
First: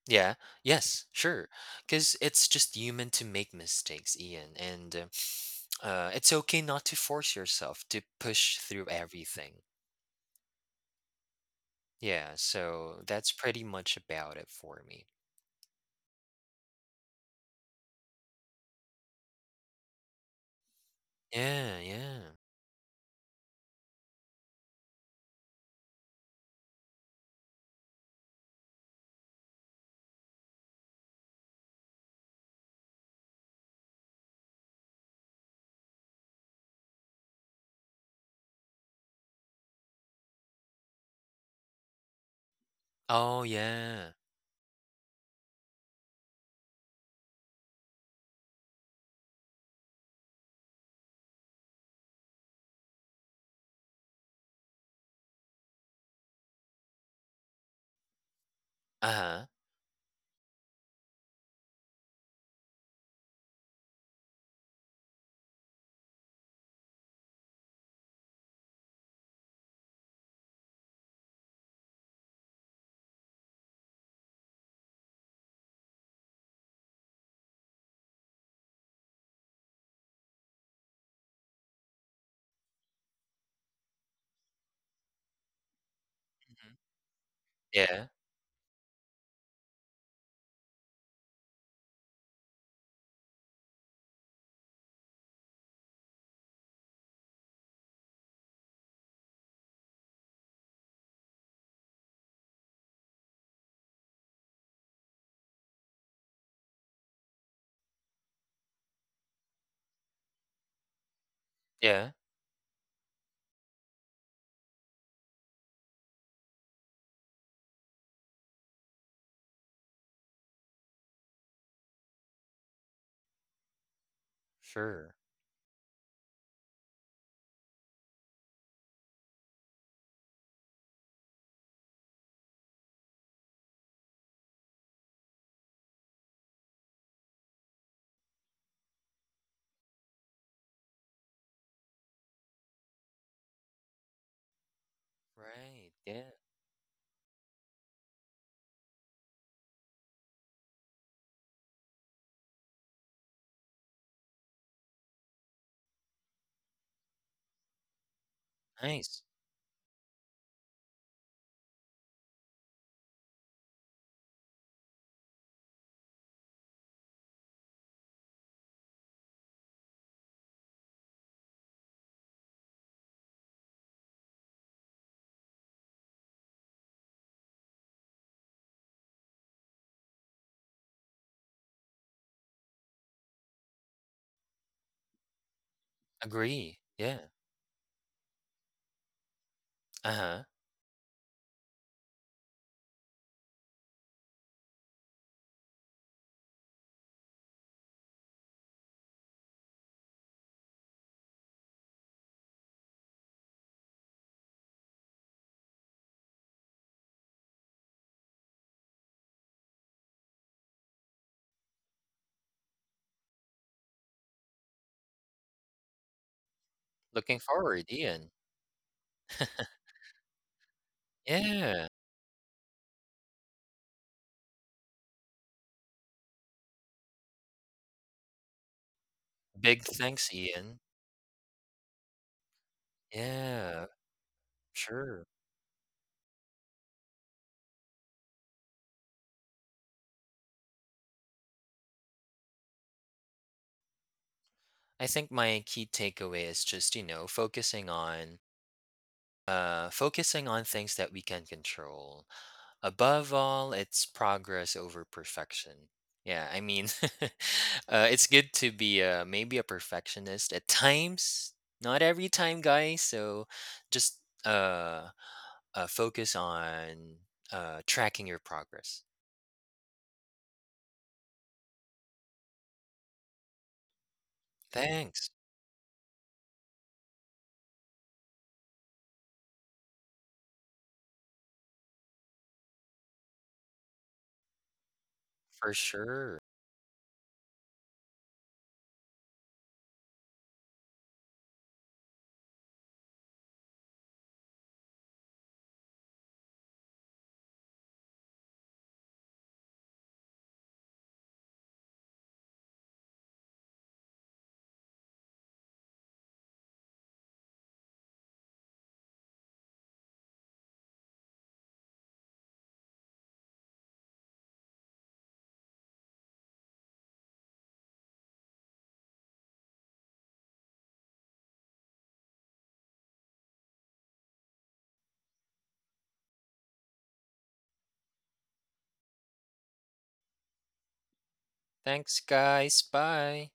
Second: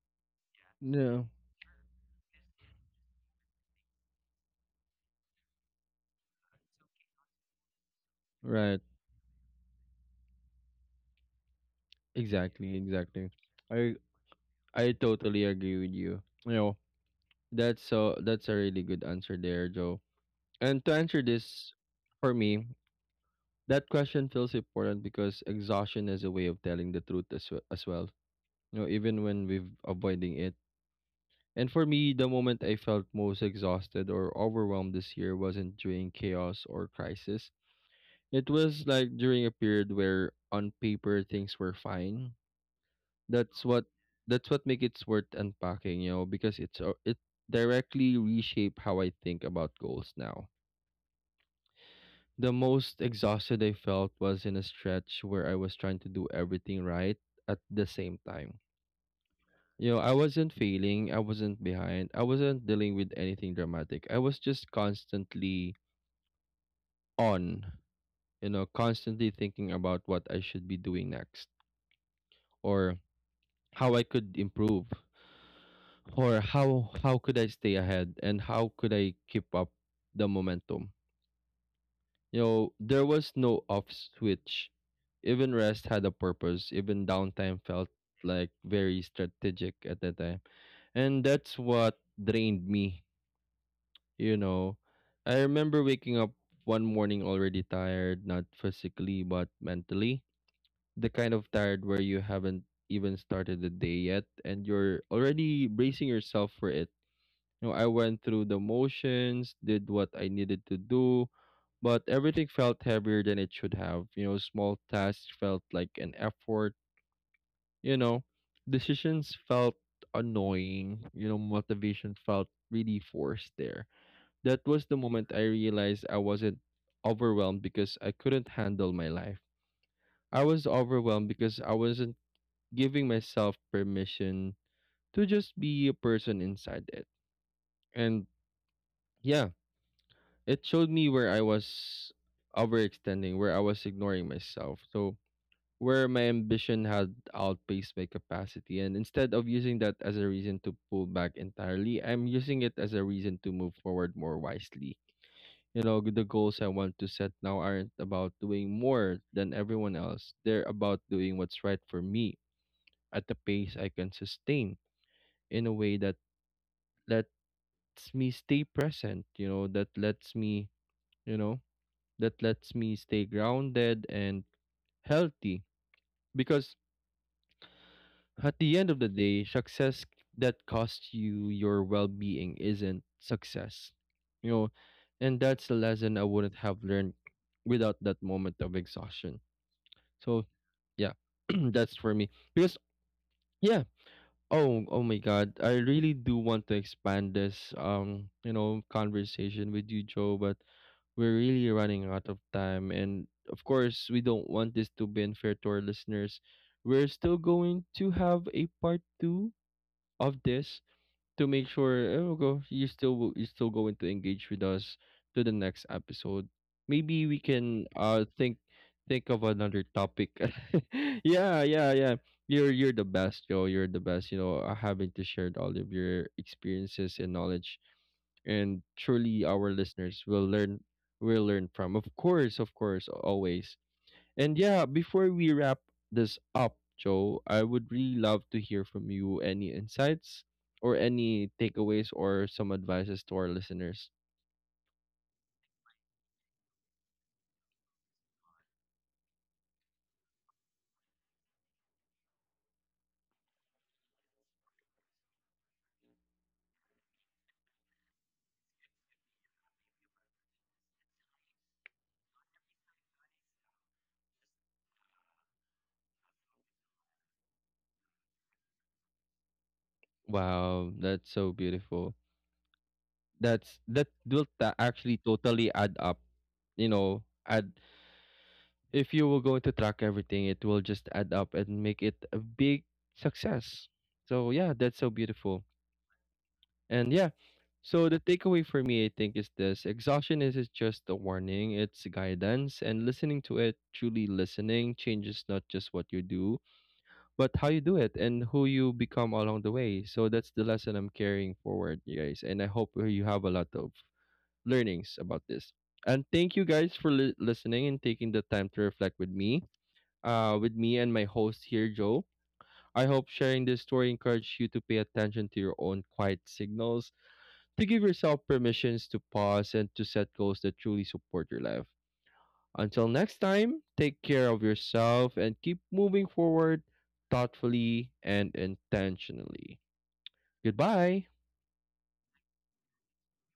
[SPEAKER 2] Yeah. Yes,
[SPEAKER 1] No,
[SPEAKER 2] sure. Because it's just human to make mistakes, Ian. And it's okay not to force yourself to push
[SPEAKER 1] right,
[SPEAKER 2] through everything. Yeah.
[SPEAKER 1] exactly,
[SPEAKER 2] So
[SPEAKER 1] exactly.
[SPEAKER 2] that's pretty
[SPEAKER 1] i
[SPEAKER 2] much about it for
[SPEAKER 1] i
[SPEAKER 2] me.
[SPEAKER 1] totally agree with you, you know. That's a really good answer there, Joe. And to answer this
[SPEAKER 2] Yeah. Yeah.
[SPEAKER 1] for me, that question feels important because exhaustion is a way of telling the truth as, as well, you know, even when we're avoiding it. And for me, the moment I felt most exhausted or overwhelmed this year wasn't during chaos or crisis. It was like during a period where on paper things were fine.
[SPEAKER 2] Oh,
[SPEAKER 1] That's what
[SPEAKER 2] yeah.
[SPEAKER 1] that's what make it worth unpacking, you know, because it directly reshape how I think about goals now. The most exhausted I felt was in a stretch where I was trying to do everything right at the same time.
[SPEAKER 2] Uh huh.
[SPEAKER 1] You know, I wasn't failing, I wasn't behind, I wasn't dealing with anything dramatic. I was just constantly on, you know, constantly thinking about what I should be doing next or how I could improve or how could I stay ahead and how could I keep up the momentum. You know, there was no off switch. Even rest had a purpose.
[SPEAKER 2] Mhm.
[SPEAKER 1] Even downtime felt
[SPEAKER 2] Yeah.
[SPEAKER 1] like very strategic at that time. And that's what drained me, you know. I remember waking up one morning already tired, not physically, but mentally. The kind of tired where you haven't even started the day yet and you're already bracing yourself for it. You know, I went through the motions, did what I needed to do, but
[SPEAKER 2] Yeah.
[SPEAKER 1] everything felt heavier than it should have. You know, small tasks felt like an effort. You know, decisions felt annoying. You know, motivation felt really forced there. That was the
[SPEAKER 2] Sure.
[SPEAKER 1] moment I realized I wasn't overwhelmed because I couldn't handle my life. I was overwhelmed because I wasn't giving myself permission to just be a person inside it. And yeah, it showed me where I was overextending, where I was ignoring myself. So
[SPEAKER 2] Right.
[SPEAKER 1] where my
[SPEAKER 2] Yeah.
[SPEAKER 1] ambition had outpaced my capacity. And instead of using that as a reason to pull back entirely, I'm using it as a reason to move forward more wisely. You know, the goals I want to set now aren't about doing more
[SPEAKER 2] Nice.
[SPEAKER 1] than everyone else. They're about doing what's right for me at the pace I can sustain in a way that lets me stay present, you know, that lets me, you know, that lets me stay grounded and healthy. Because at the end of the day, success that costs you your well being isn't success. You know, and that's the lesson I wouldn't
[SPEAKER 2] Agree.
[SPEAKER 1] have learned
[SPEAKER 2] Yeah.
[SPEAKER 1] without that moment of exhaustion.
[SPEAKER 2] Uh huh.
[SPEAKER 1] So, yeah, that's for me. Because, yeah, oh, oh my God. I really do want to expand this you know, conversation with you, Joe, but we're really running out of time and of course, we don't want this to be unfair to our listeners. We're still going to have a part 2 of this to make sure oh go you still you still going to engage with us to the next episode. Maybe we
[SPEAKER 2] Looking
[SPEAKER 1] can
[SPEAKER 2] forward, Ian.
[SPEAKER 1] think of another topic. Yeah,
[SPEAKER 2] Yeah.
[SPEAKER 1] yeah, yeah. You're the best, Joe. You're the best. You know, having to share all of your experiences and knowledge, and truly our
[SPEAKER 2] Big
[SPEAKER 1] listeners
[SPEAKER 2] thanks, Ian.
[SPEAKER 1] will learn from. Of course, always.
[SPEAKER 2] Yeah.
[SPEAKER 1] And yeah, before
[SPEAKER 2] Sure.
[SPEAKER 1] we wrap this up, Joe, I would really love to hear from you any insights or any takeaways or some advices to our listeners.
[SPEAKER 2] I think my key takeaway is just, focusing on things that we can control. Above all, it's progress over perfection. Yeah, I mean, it's good to be maybe a perfectionist at times, not every time, guys. So just focus on tracking your progress.
[SPEAKER 1] Wow, that's so beautiful. That's actually
[SPEAKER 2] Thanks,
[SPEAKER 1] totally add up. You know, add if you will going to track everything, it will just add up and make it a big success. So yeah, that's so beautiful.
[SPEAKER 2] for sure.
[SPEAKER 1] And yeah, so the takeaway for me, I think, is this exhaustion isn't just a warning, it's guidance. And listening to it, truly listening, changes not just what you do, but how you do it and who you become along the way. So that's the lesson I'm carrying forward, you guys. And I hope you have a lot of learnings about this. And thank you guys for listening and taking the time to reflect with me and my host here, Joe. I hope sharing this story encouraged you to pay attention to your own quiet signals to give yourself permissions to pause and to set goals that truly support your life. Until next time, take care of yourself and keep moving forward thoughtfully and intentionally. Goodbye.
[SPEAKER 2] Thanks, guys. Bye.